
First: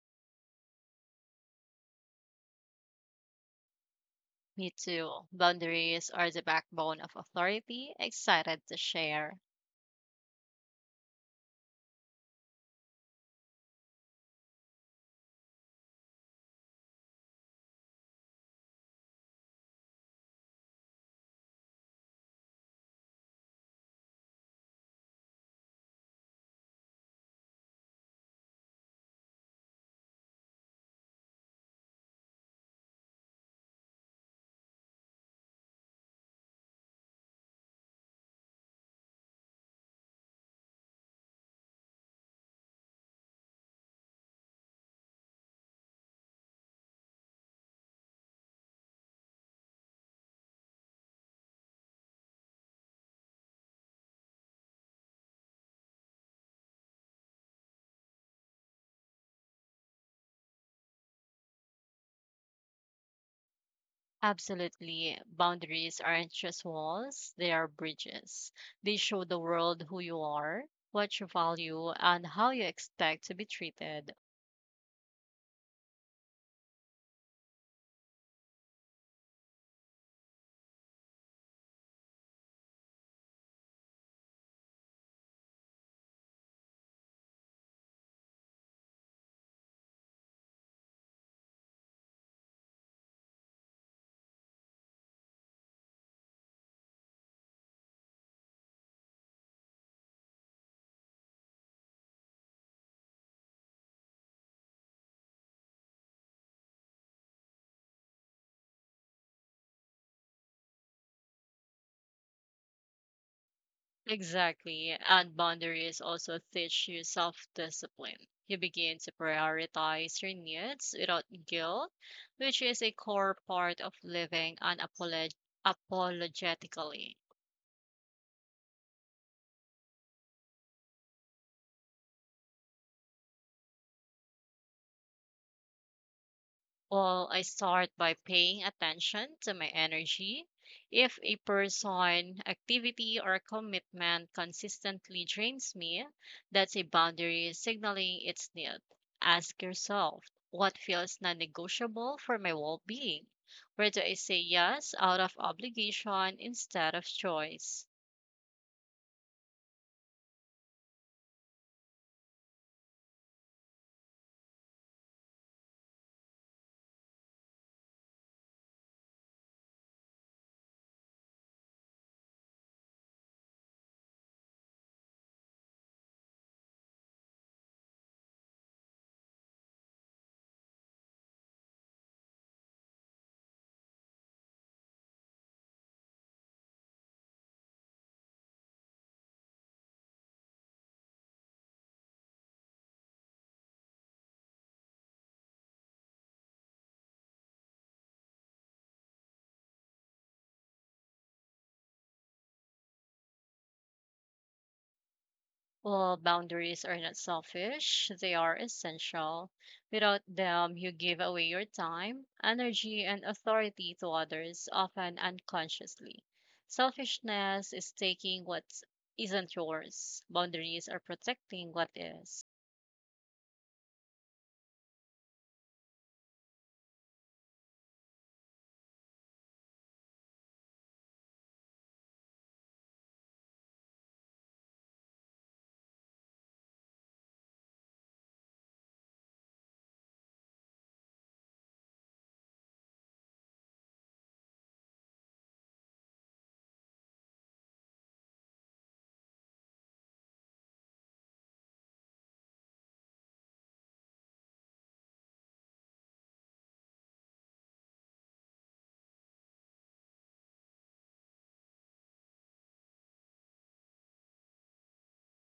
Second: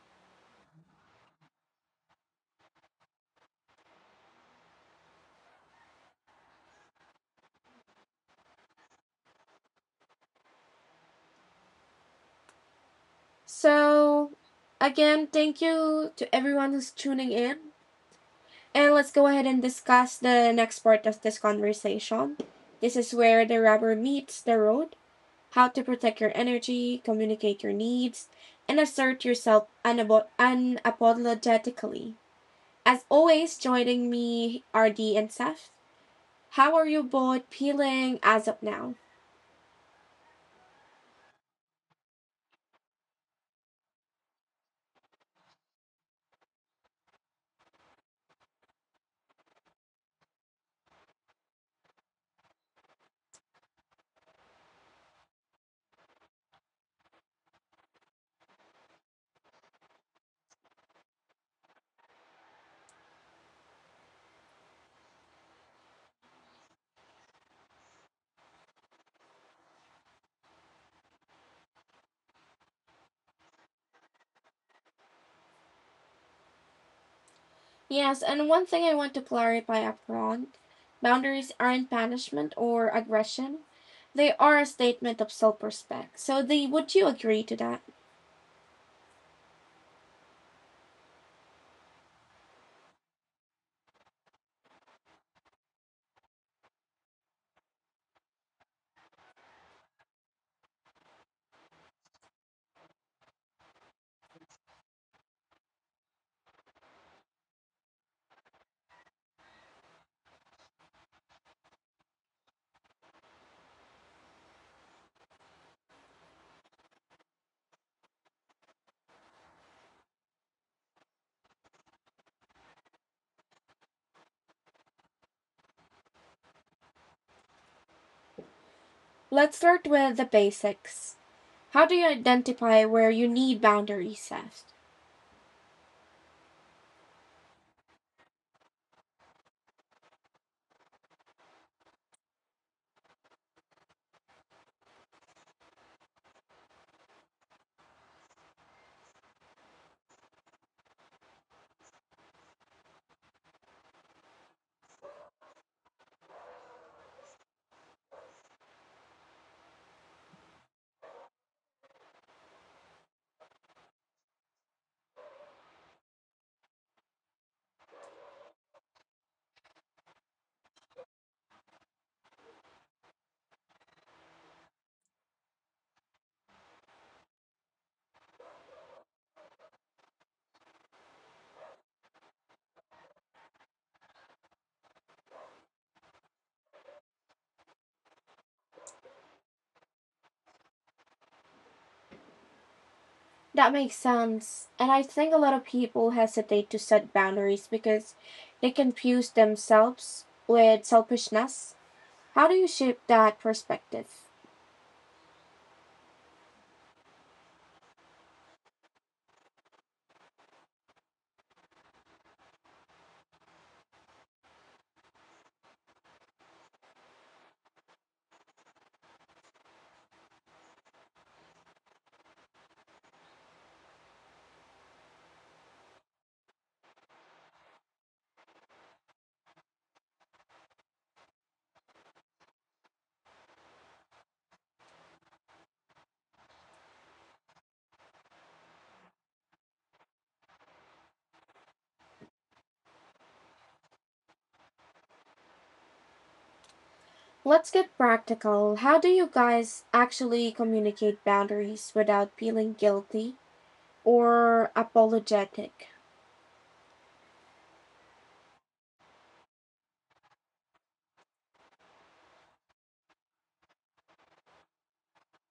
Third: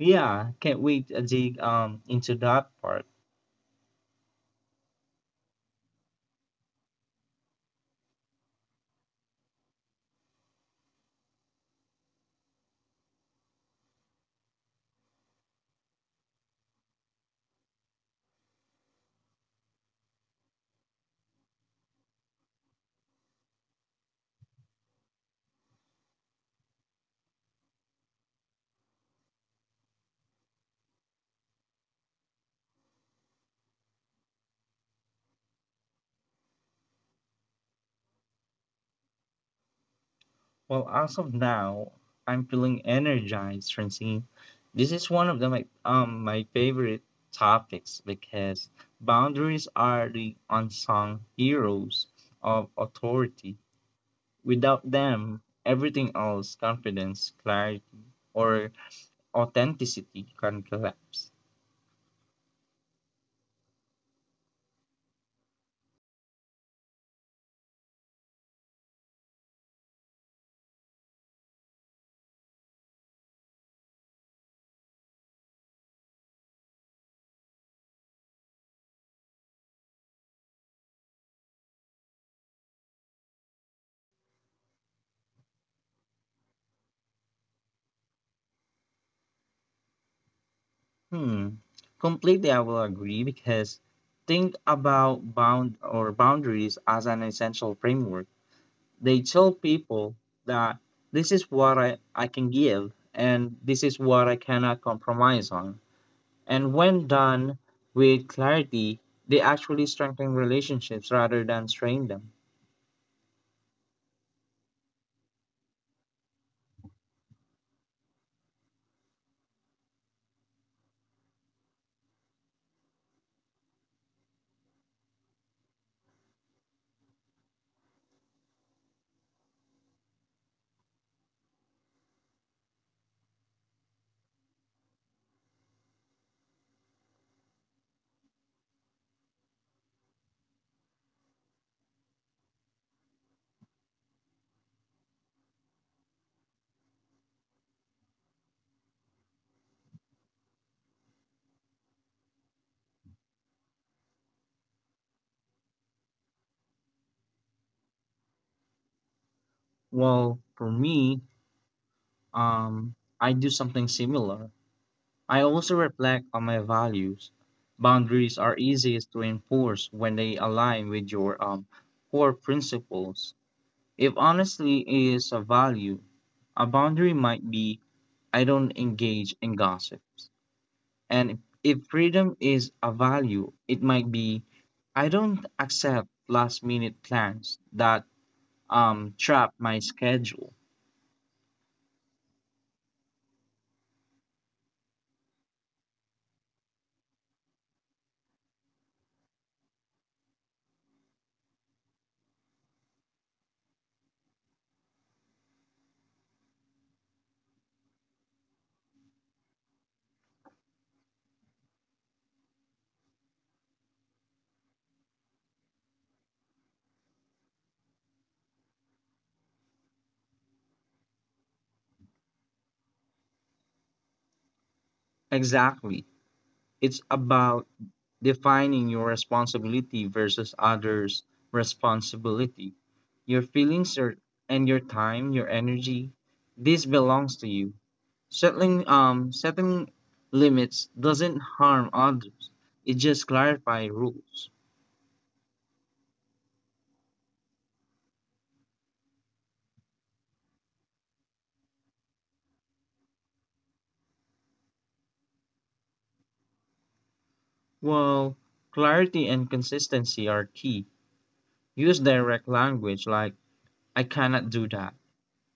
Yeah, can't wait to dig into that part. Me too. Boundaries are the backbone of authority. Excited to share. So, again, thank you to everyone who's tuning in. And let's go ahead and discuss the next part of this conversation. This is where the rubber meets the road: how to protect your energy, communicate your needs, and assert yourself unapologetically. As always, joining me are Dee and Seth. How are you both feeling as of now? Well, as of now, I'm feeling energized, Francine. This is one of the my my favorite topics because boundaries are the unsung heroes of authority. Without them, everything else, confidence, clarity, or authenticity can collapse. Absolutely. Boundaries aren't just walls, they are bridges. They show the world who you are, what you value, and how you expect to be treated. Yes, and one thing I want to clarify up front: boundaries aren't punishment or aggression. They are a statement of self respect. So, they, would you agree to that? Hmm. Completely, I will agree because think about boundaries as an essential framework. They tell people that this is what I can give and this is what I cannot compromise on. And when done with clarity, they actually strengthen relationships rather than strain them. Exactly. And boundaries also teach you self discipline. You begin to prioritize your needs without guilt, which is a core part of living unapologetically. Let's start with the basics. How do you identify where you need boundaries set? Well, I start by paying attention to my energy. If a person, activity, or commitment consistently drains me, that's a boundary signaling its need. Ask yourself, what feels non negotiable for my well being? Where do I say yes out of obligation instead of choice? Well, for me, um, I do something similar. I also reflect on my values. Boundaries are easiest to enforce when they align with your core principles. If honesty is a value, a boundary might be I don't engage in gossips. And if freedom is a value, it might be I don't accept last minute plans that trap my schedule. That makes sense. And I think a lot of people hesitate to set boundaries because they confuse themselves with selfishness. How do you shift that perspective? Well, boundaries are not selfish, they are essential. Without them, you give away your time, energy, and authority to others, often unconsciously. Selfishness is taking what isn't yours; boundaries are protecting what is. Exactly. It's about defining your responsibility versus others' responsibility. Your feelings, and your time, your energy, this belongs to you. Setting limits doesn't harm others, it just clarifies rules. Let's get practical. How do you guys actually communicate boundaries without feeling guilty or apologetic? Well, clarity and consistency are key. Use direct language like, I cannot do that,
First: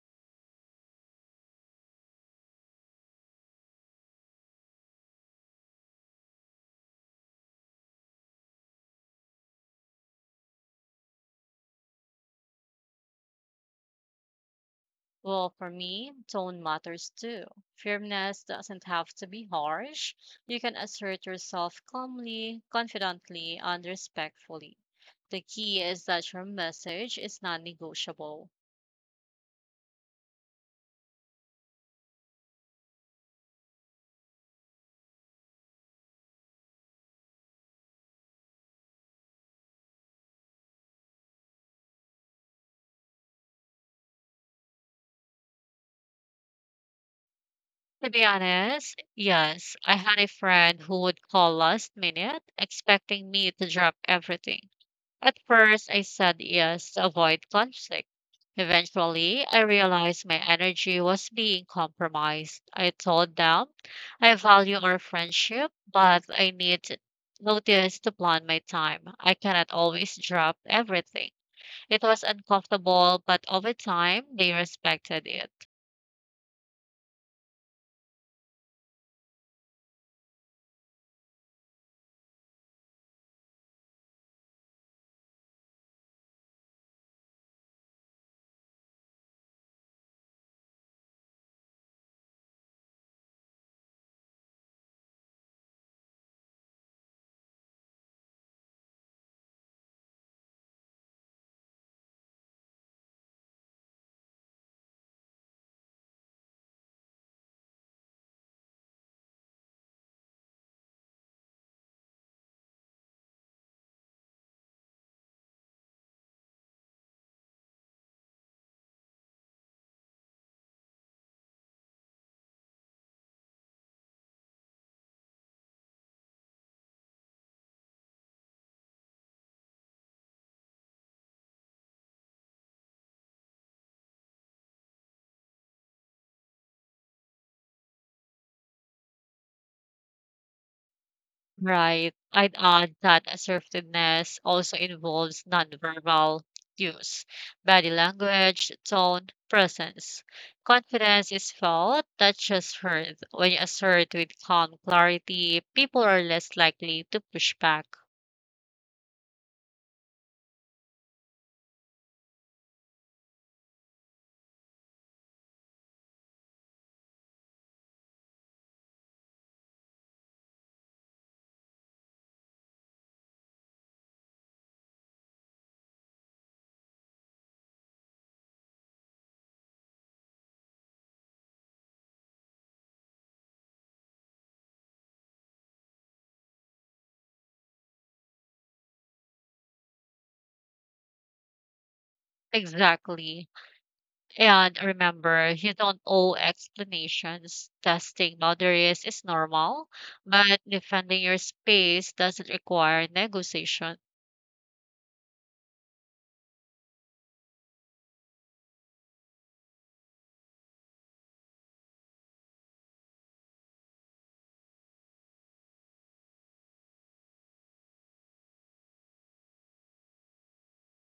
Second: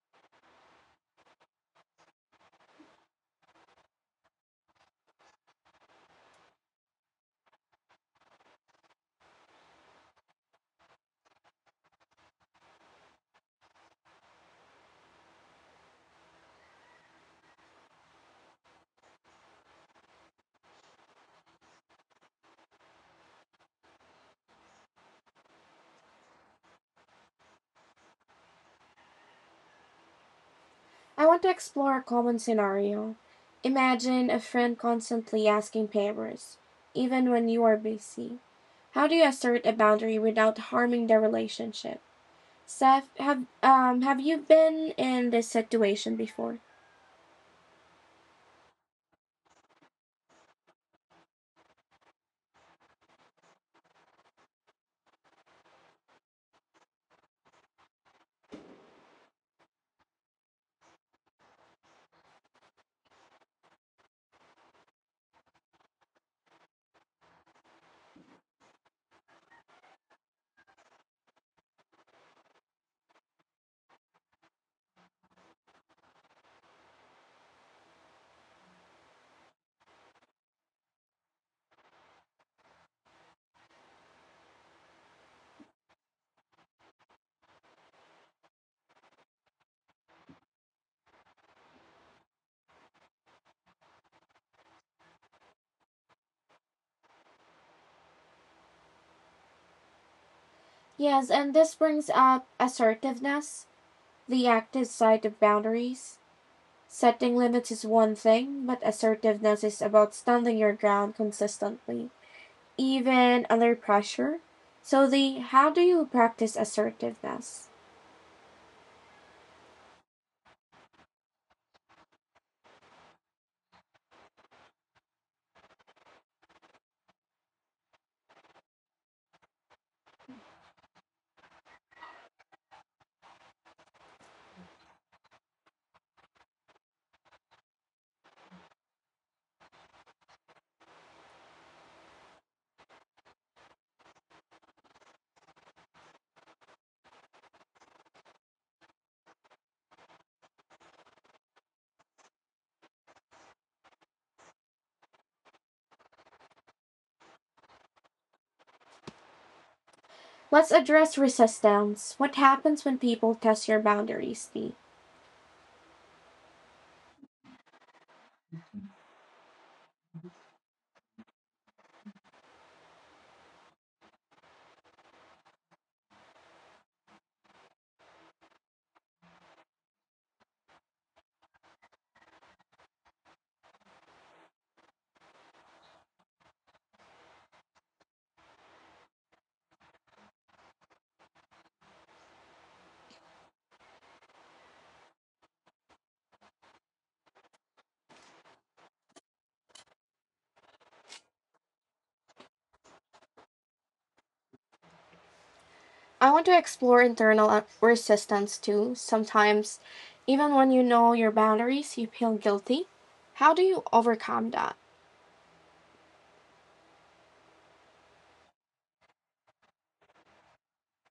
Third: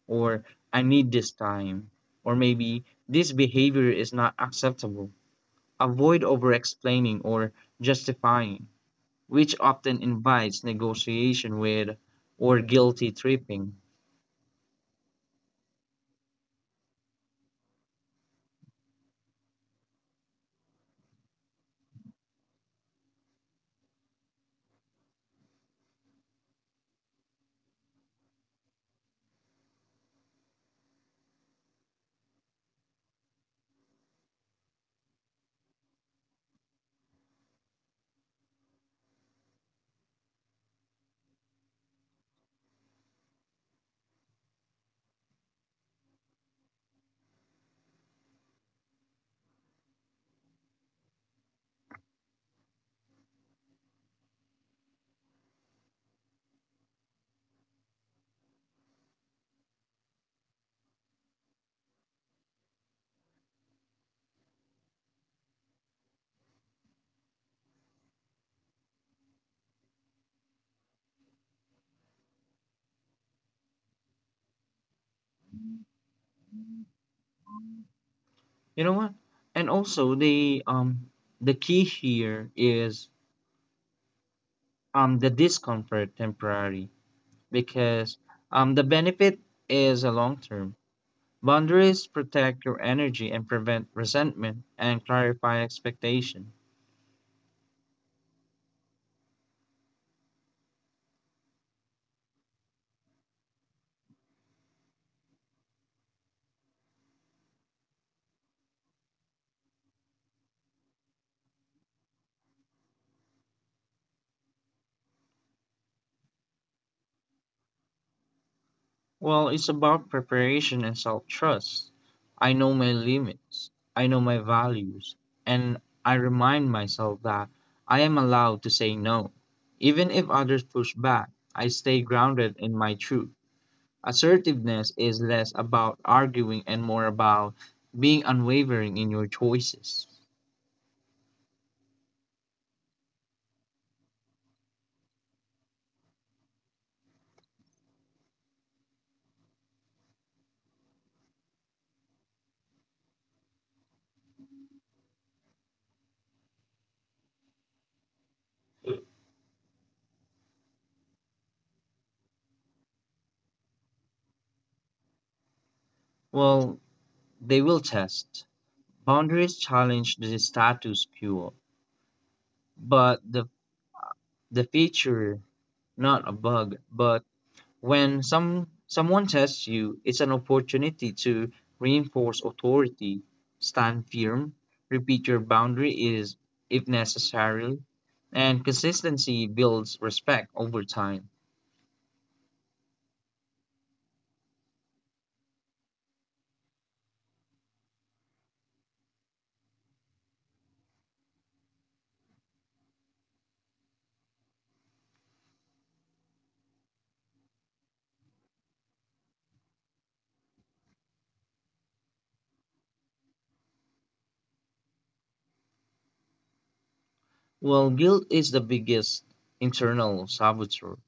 or I need this time, or maybe this behavior is not acceptable. Avoid over-explaining or justifying, which often invites negotiation with or guilty tripping. Well, for me, tone matters too. Firmness doesn't have to be harsh. You can assert yourself calmly, confidently, and respectfully. The key is that your message is non negotiable. I want to explore a common scenario. Imagine a friend constantly asking favors, even when you are busy. How do you assert a boundary without harming the relationship? Seth, have you been in this situation before? To be honest, yes, I had a friend who would call last minute expecting me to drop everything. At first, I said yes to avoid conflict. Eventually, I realized my energy was being compromised. I told them I value our friendship, but I need to notice to plan my time. I cannot always drop everything. It was uncomfortable, but over time, they respected it. You know what? And also the key here is the discomfort temporary because the benefit is a long term. Boundaries protect your energy and prevent resentment and clarify expectations. Yes, and this brings up assertiveness, the active side of boundaries. Setting limits is one thing, but assertiveness is about standing your ground consistently, even under pressure. So, the how do you practice assertiveness? Well, it's about preparation and self trust. I know my limits, I know my values, and I remind myself that I am allowed to say no. Even if others push back, I stay grounded in my truth. Assertiveness is less about arguing and more about being unwavering in your choices. Right. I'd add that assertiveness also involves nonverbal cues, body language, tone, presence. Confidence is felt, not just heard. When you assert with calm clarity, people are less likely to push back. Let's address resistance. What happens when people test your boundaries, Dee? Well, they will test. Boundaries challenge the status quo, but the feature, not a bug, but when someone tests you, it's an opportunity to reinforce authority, stand firm, repeat your boundary is if necessary, and consistency builds respect over time. Exactly. And remember, you don't owe explanations. Testing boundaries is normal, but defending your space doesn't require negotiation. I want to explore internal resistance too. Sometimes, even when you know your boundaries, you feel guilty. How do you overcome that? Well, guilt is the biggest internal saboteur.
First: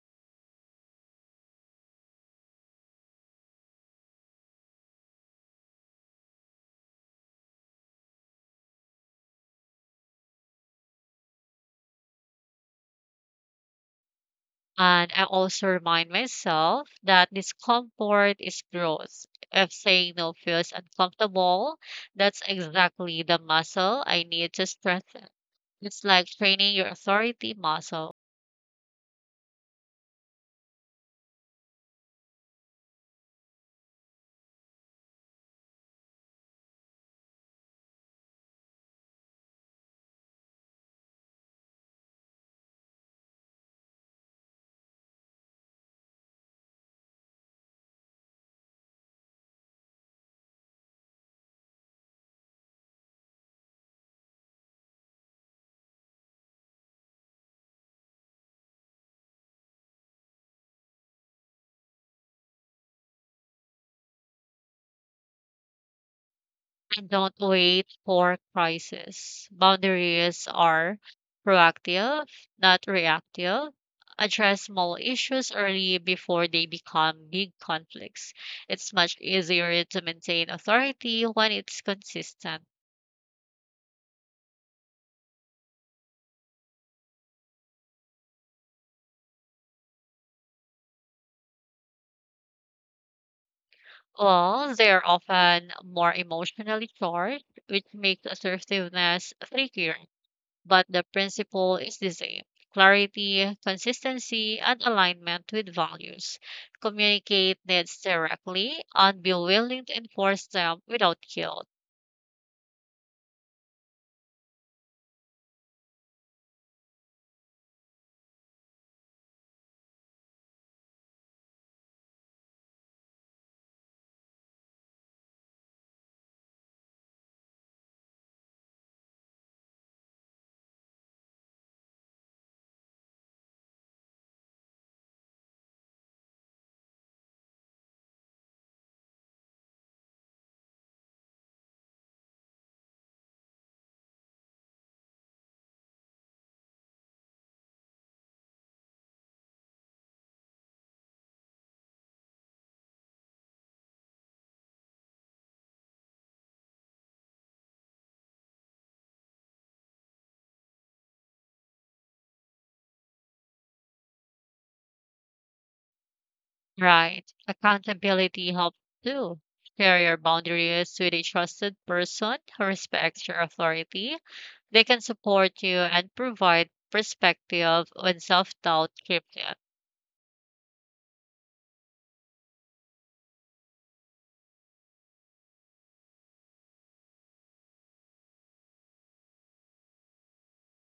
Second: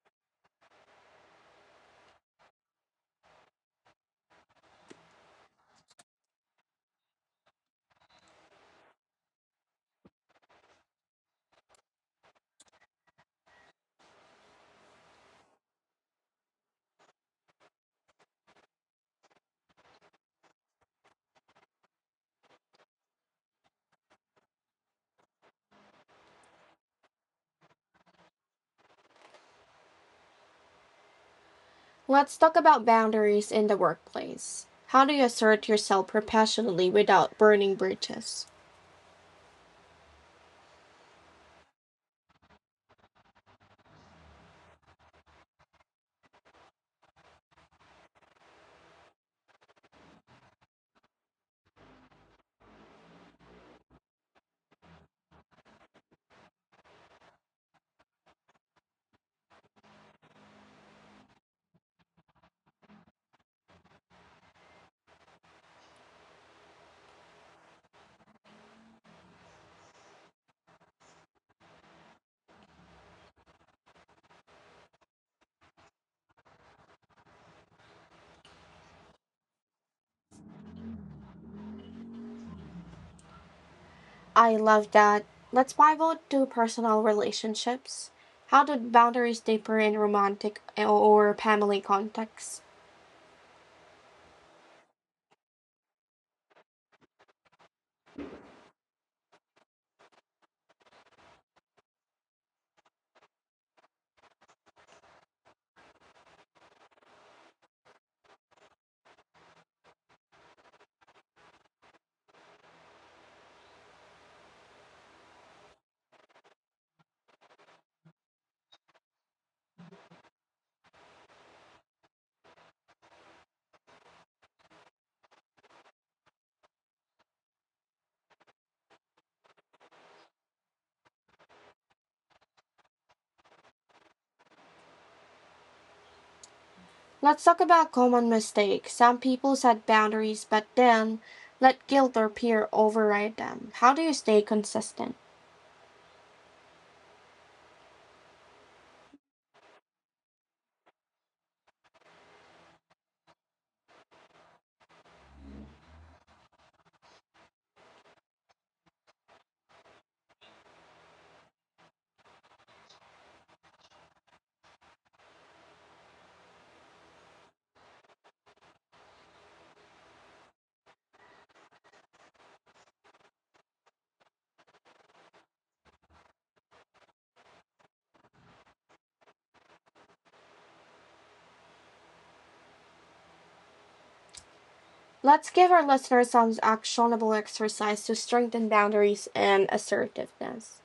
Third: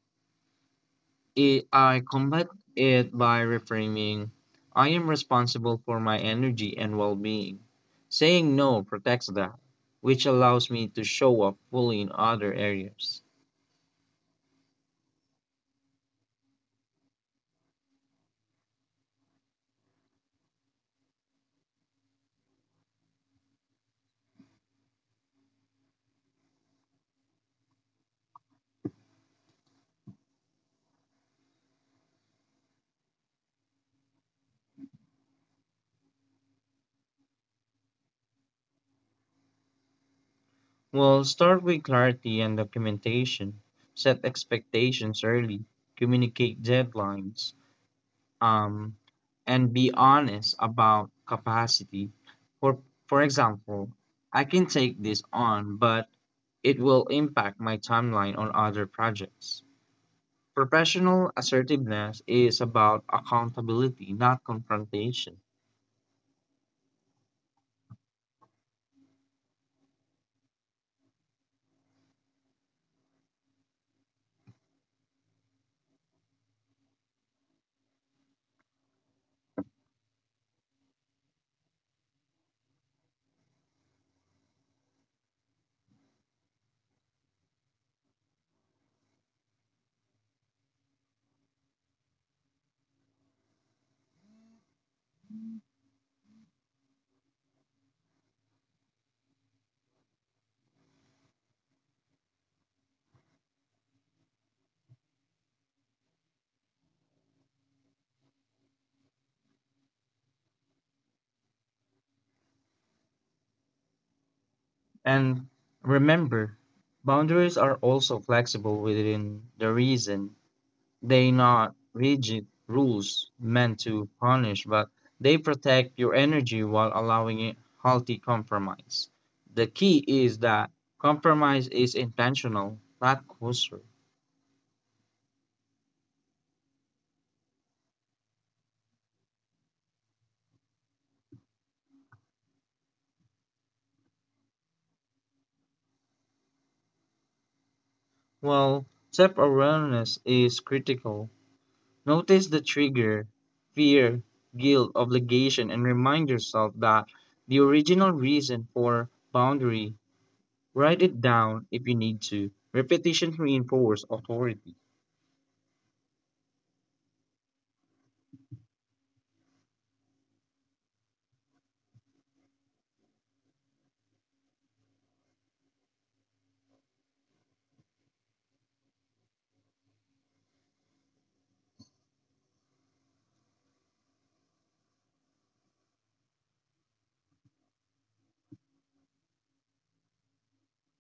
I combat it by reframing I am responsible for my energy and well being. Saying no protects that, which allows me to show up fully in other areas. And I also remind myself that discomfort is growth. If saying no feels uncomfortable, that's exactly the muscle I need to strengthen. It's like training your authority muscle. Let's talk about boundaries in the workplace. How do you assert yourself professionally without burning bridges? Well, start with clarity and documentation. Set expectations early. Communicate deadlines. Um, and be honest about capacity. For for example, I can take this on, but it will impact my timeline on other projects. Professional assertiveness is about accountability, not confrontation. And don't wait for crisis. Boundaries are proactive, not reactive. Address small issues early before they become big conflicts. It's much easier to maintain authority when it's consistent. I love that. Let's pivot to personal relationships. How do boundaries differ in romantic or family contexts? Well, they're often more emotionally charged, which makes assertiveness trickier. But the principle is the same: clarity, consistency, and alignment with values. Communicate needs directly and be willing to enforce them without guilt. And remember, boundaries are also flexible within the reason. They not rigid rules meant to punish, but they protect your energy while allowing a healthy compromise. The key is that compromise is intentional, not closer. Let's talk about common mistakes. Some people set boundaries but then let guilt or peer override them. How do you stay consistent? Well, self-awareness is critical. Notice the trigger, fear, guilt, obligation, and remind yourself that the original reason for boundary. Write it down if you need to. Repetition reinforces authority. Right. Accountability helps too. Share your boundaries with a trusted person who respects your authority. They can support you and provide perspective when self doubt creeps in. Let's give our listeners some actionable exercise to strengthen boundaries and assertiveness.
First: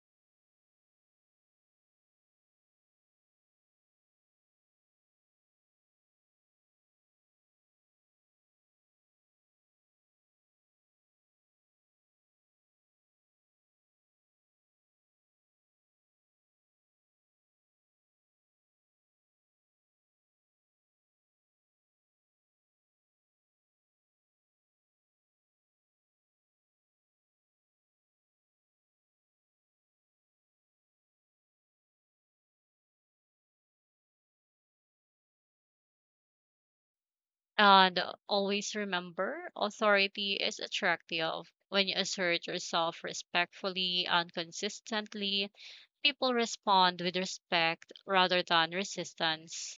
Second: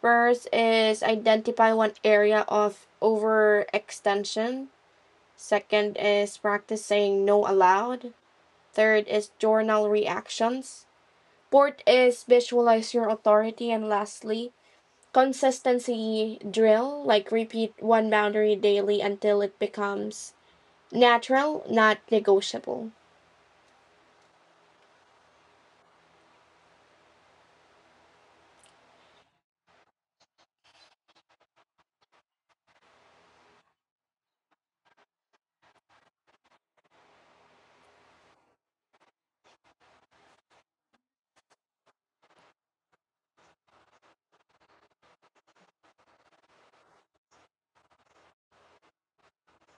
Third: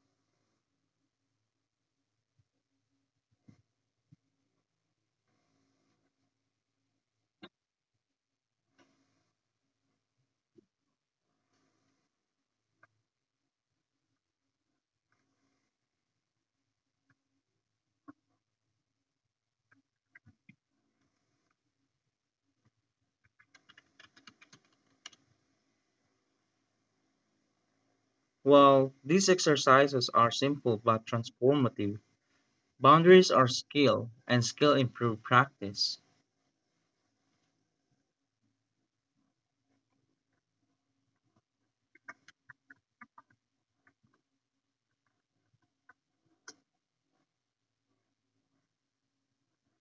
First is identify one area of overextension. Second is practice saying no aloud. Third is journal reactions. Fourth is visualize your authority. And lastly, consistency drill, like repeat one boundary daily until it becomes natural, not negotiable. While these exercises are simple but transformative, boundaries are skill and skill improve practice. And always remember, authority is attractive. When you assert yourself respectfully and consistently, people respond with respect rather than resistance.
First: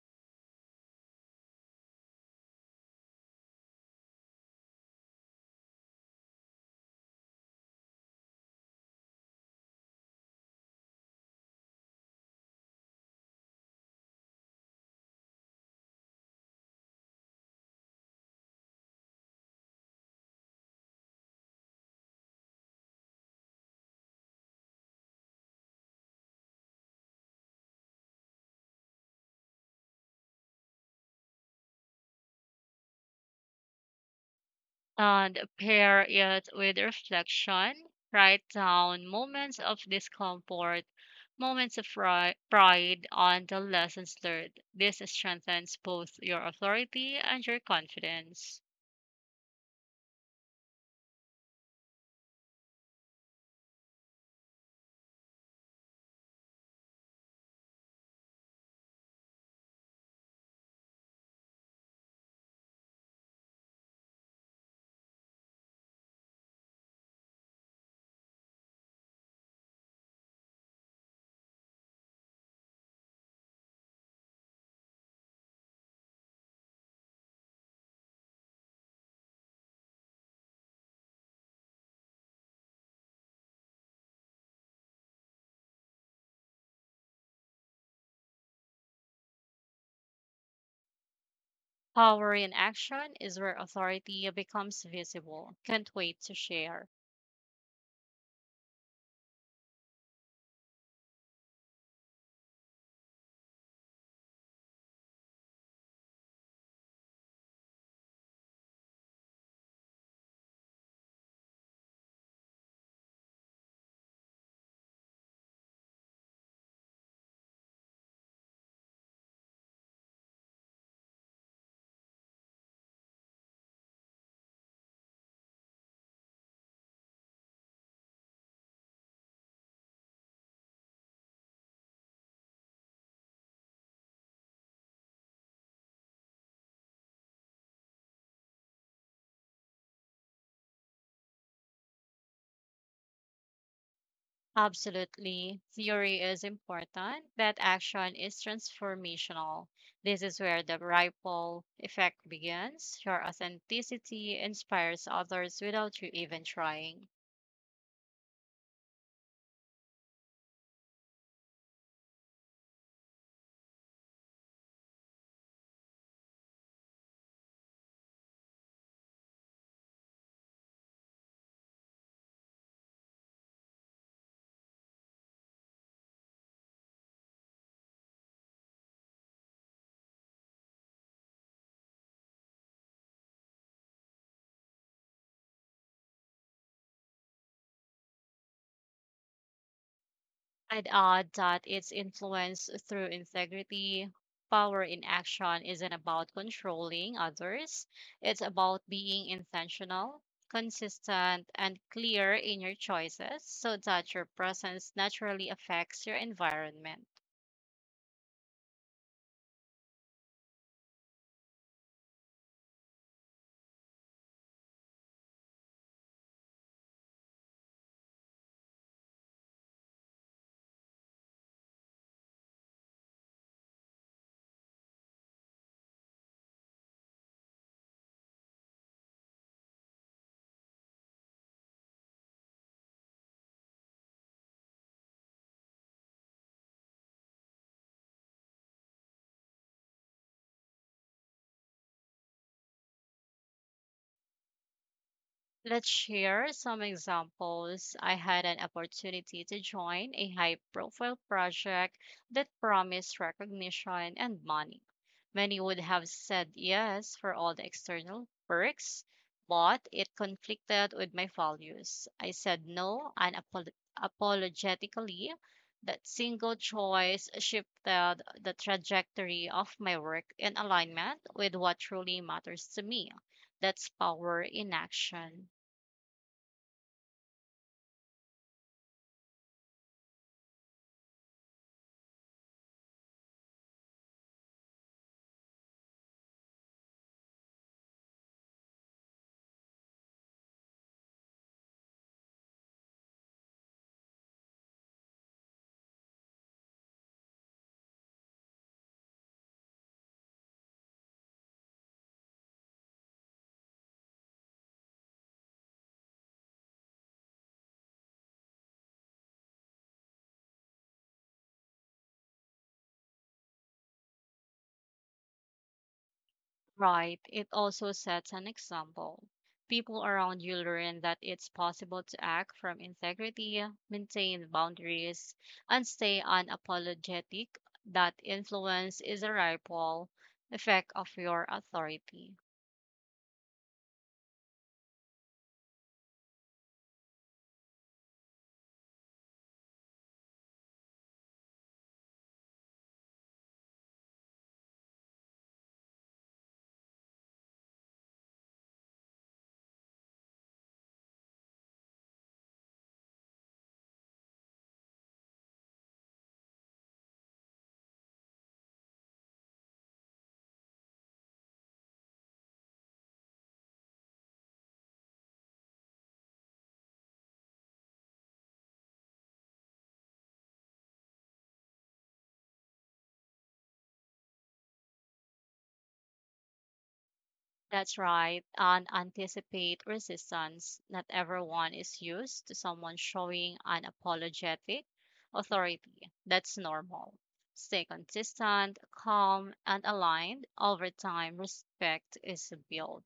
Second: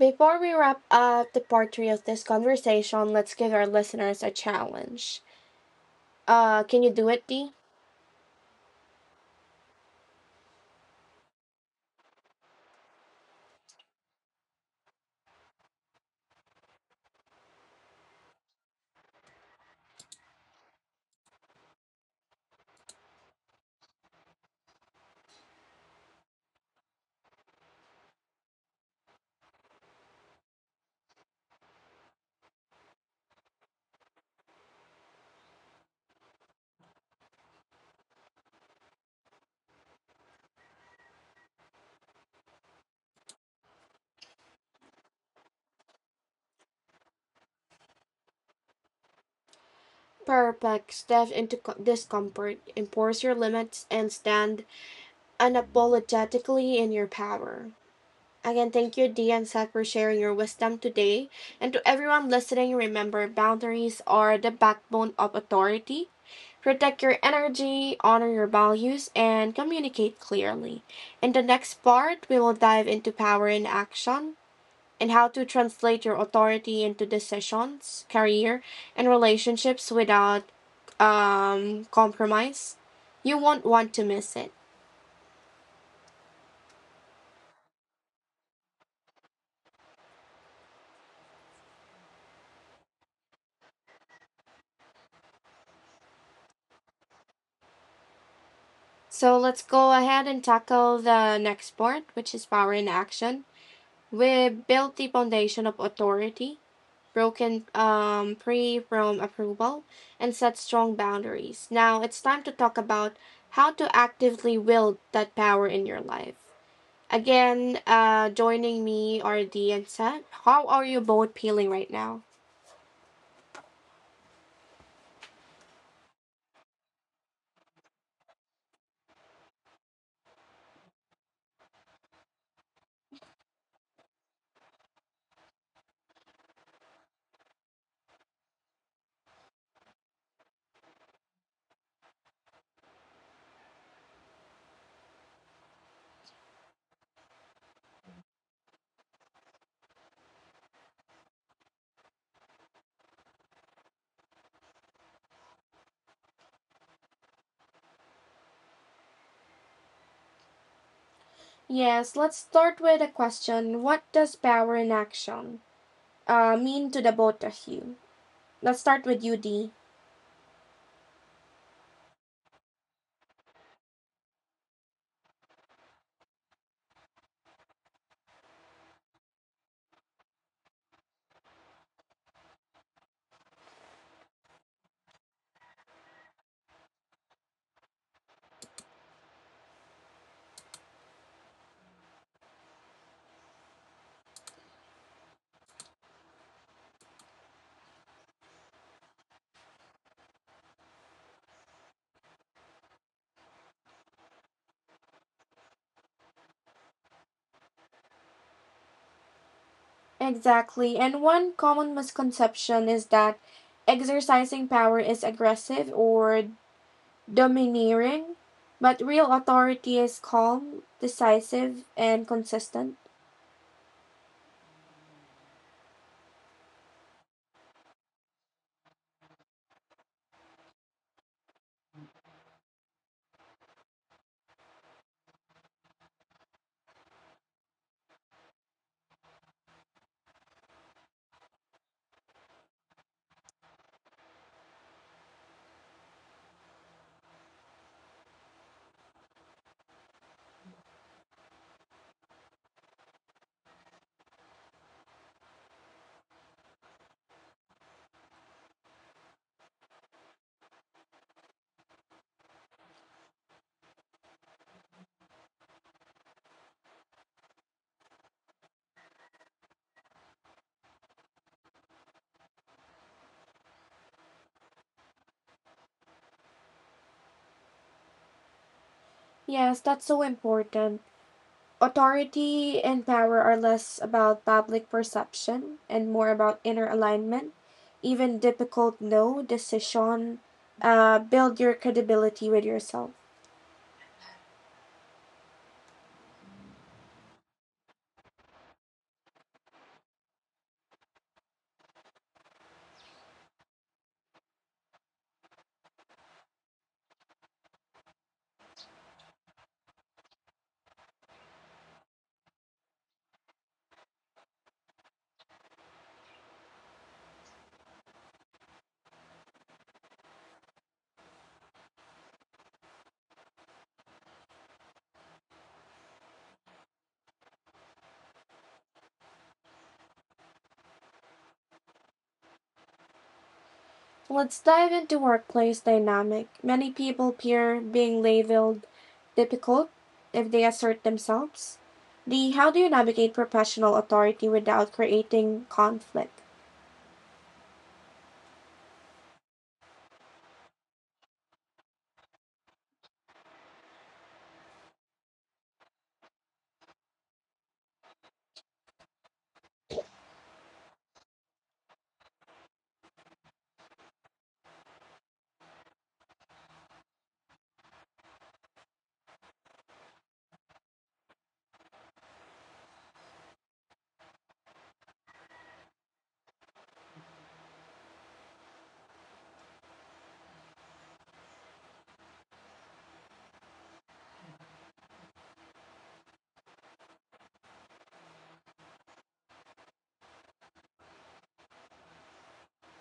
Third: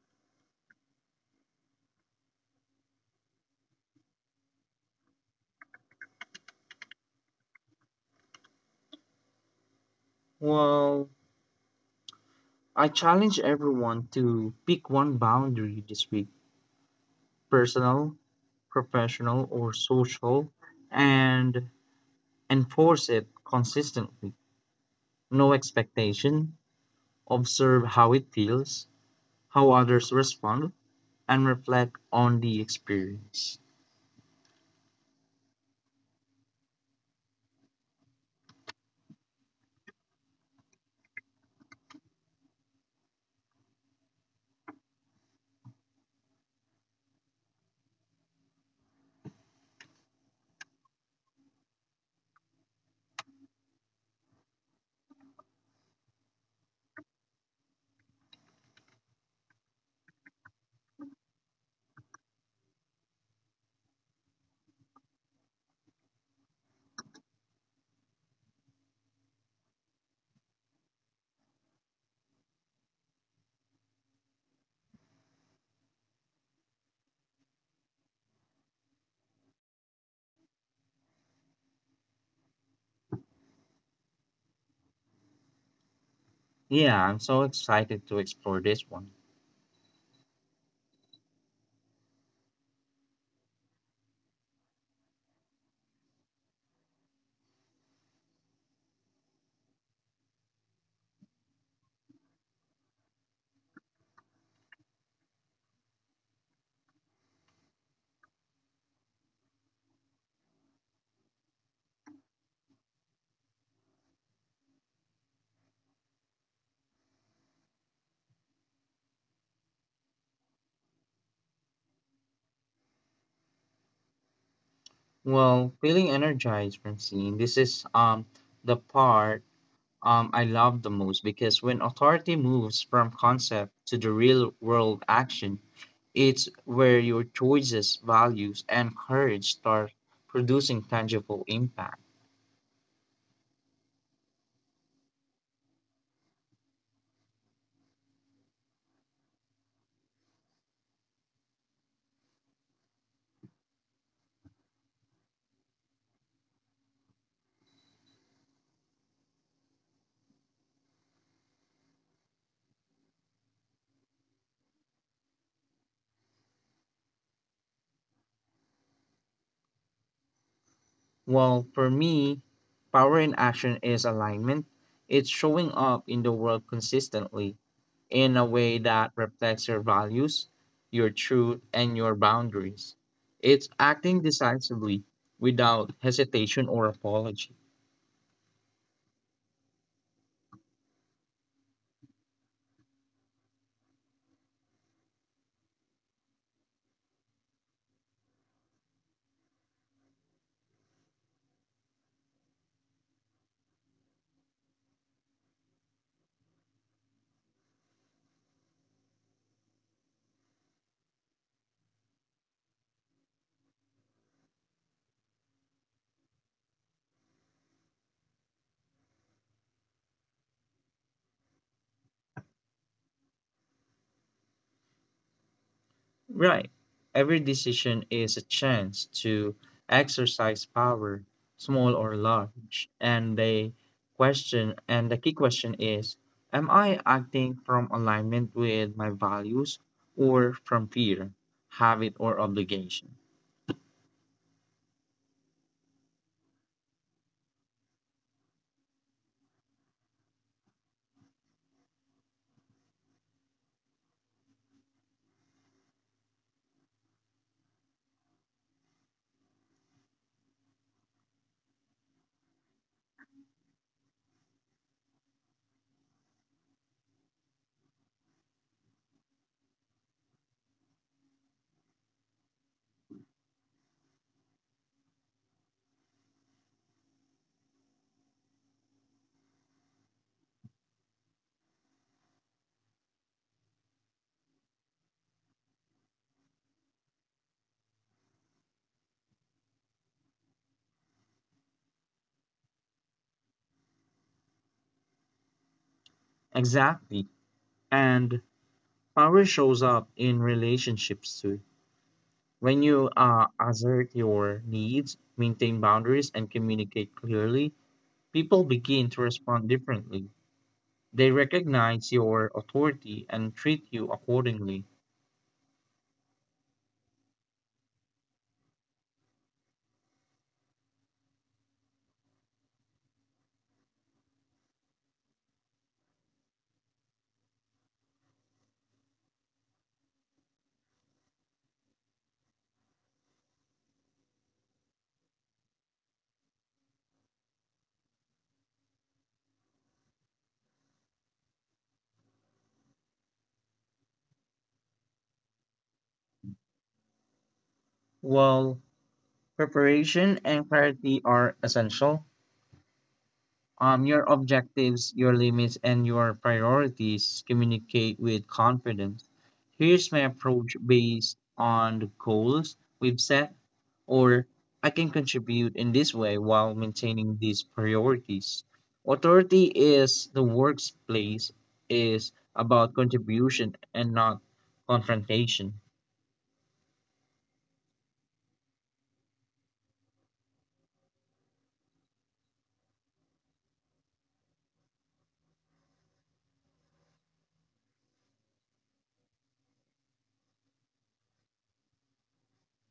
Before we wrap up the part three of this conversation, let's give our listeners a challenge. Can you do it, Dee? Well, I challenge everyone to pick one boundary this week, personal, professional, or social, and enforce it consistently. No expectation, observe how it feels, how others respond, and reflect on the experience. And pair it with reflection. Write down moments of discomfort, moments of pride, and the lessons learned. This strengthens both your authority and your confidence. Perplex Steph into discomfort, enforce your limits, and stand unapologetically in your power. Again, thank you, Dee and Seth, for sharing your wisdom today. And to everyone listening, remember boundaries are the backbone of authority. Protect your energy, honor your values, and communicate clearly. In the next part, we will dive into power in action and how to translate your authority into decisions, career, and relationships without compromise, you won't want to miss it. Yeah, I'm so excited to explore this one. Power in action is where authority becomes visible. Can't wait to share. So let's go ahead and tackle the next part, which is power in action. We built the foundation of authority, broken free from approval, and set strong boundaries. Now it's time to talk about how to actively wield that power in your life. Again, joining me are Dee and Seth. How are you both feeling right now? Well, feeling energized, Francine, this is the part I love the most because when authority moves from concept to the real world action, it's where your choices, values, and courage start producing tangible impact. Absolutely. Theory is important, but action is transformational. This is where the ripple effect begins. Your authenticity inspires others without you even trying. Yes, let's start with a question. What does power in action mean to the both of you? Let's start with you, Dee. Well, for me, power in action is alignment. It's showing up in the world consistently in a way that reflects your values, your truth, and your boundaries. It's acting decisively without hesitation or apology. I'd add that it's influence through integrity. Power in action isn't about controlling others, it's about being intentional, consistent, and clear in your choices so that your presence naturally affects your environment. Exactly. And one common misconception is that exercising power is aggressive or domineering, but real authority is calm, decisive, and consistent. Right. Every decision is a chance to exercise power, small or large. And the question and the key question is, am I acting from alignment with my values or from fear, habit, or obligation? Let's share some examples. I had an opportunity to join a high profile project that promised recognition and money. Many would have said yes for all the external perks, but it conflicted with my values. I said no apologetically. That single choice shifted the trajectory of my work in alignment with what truly matters to me. That's power in action. Yes, that's so important. Authority and power are less about public perception and more about inner alignment. Even difficult no decision build your credibility with yourself. Exactly. And power shows up in relationships too. When you assert your needs, maintain boundaries, and communicate clearly, people begin to respond differently. They recognize your authority and treat you accordingly. Right. It also sets an example. People around you learn that it's possible to act from integrity, maintain boundaries, and stay unapologetic. That influence is a ripple effect of your authority. Let's dive into workplace dynamic. Many people fear being labeled difficult if they assert themselves. The how do you navigate professional authority without creating conflict? While preparation and clarity are essential, your objectives, your limits, and your priorities communicate with confidence. Here's my approach based on the goals we've set, or I can contribute in this way while maintaining these priorities. Authority is the workplace is about contribution and not confrontation. That's right, and anticipate resistance. Not everyone is used to someone showing unapologetic authority. That's normal. Stay consistent, calm, and aligned. Over time, respect is built.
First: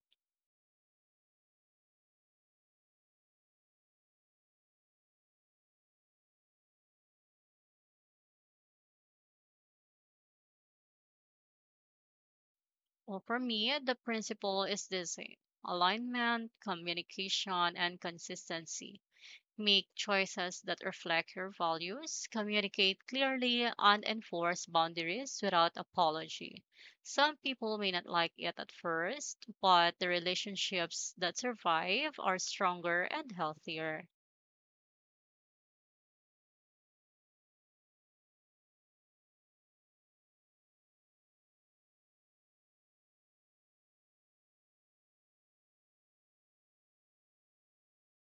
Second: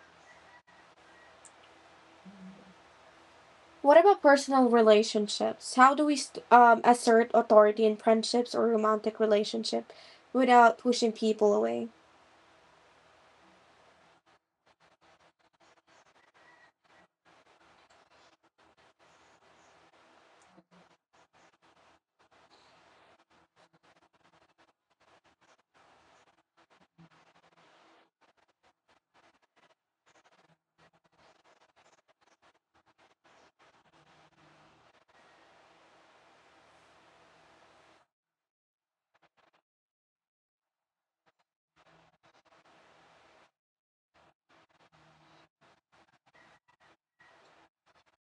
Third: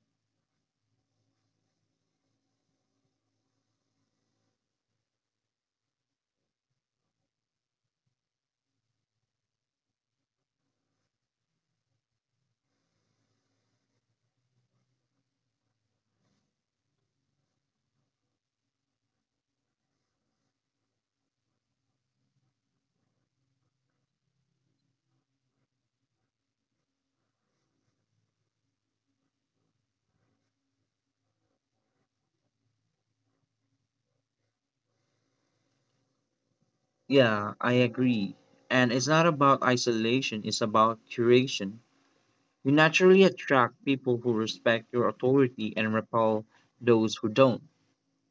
What about personal relationships? How do we assert authority in friendships or romantic relationship without pushing people away? Well, for me, the principle is the same: alignment, communication, and consistency. Make choices that reflect your values. Communicate clearly and enforce boundaries without apology. Some people may not like it at first, but the relationships that survive are stronger and healthier. Yeah, I agree. And it's not about isolation, it's about curation. You naturally attract people who respect your authority and repel those who don't.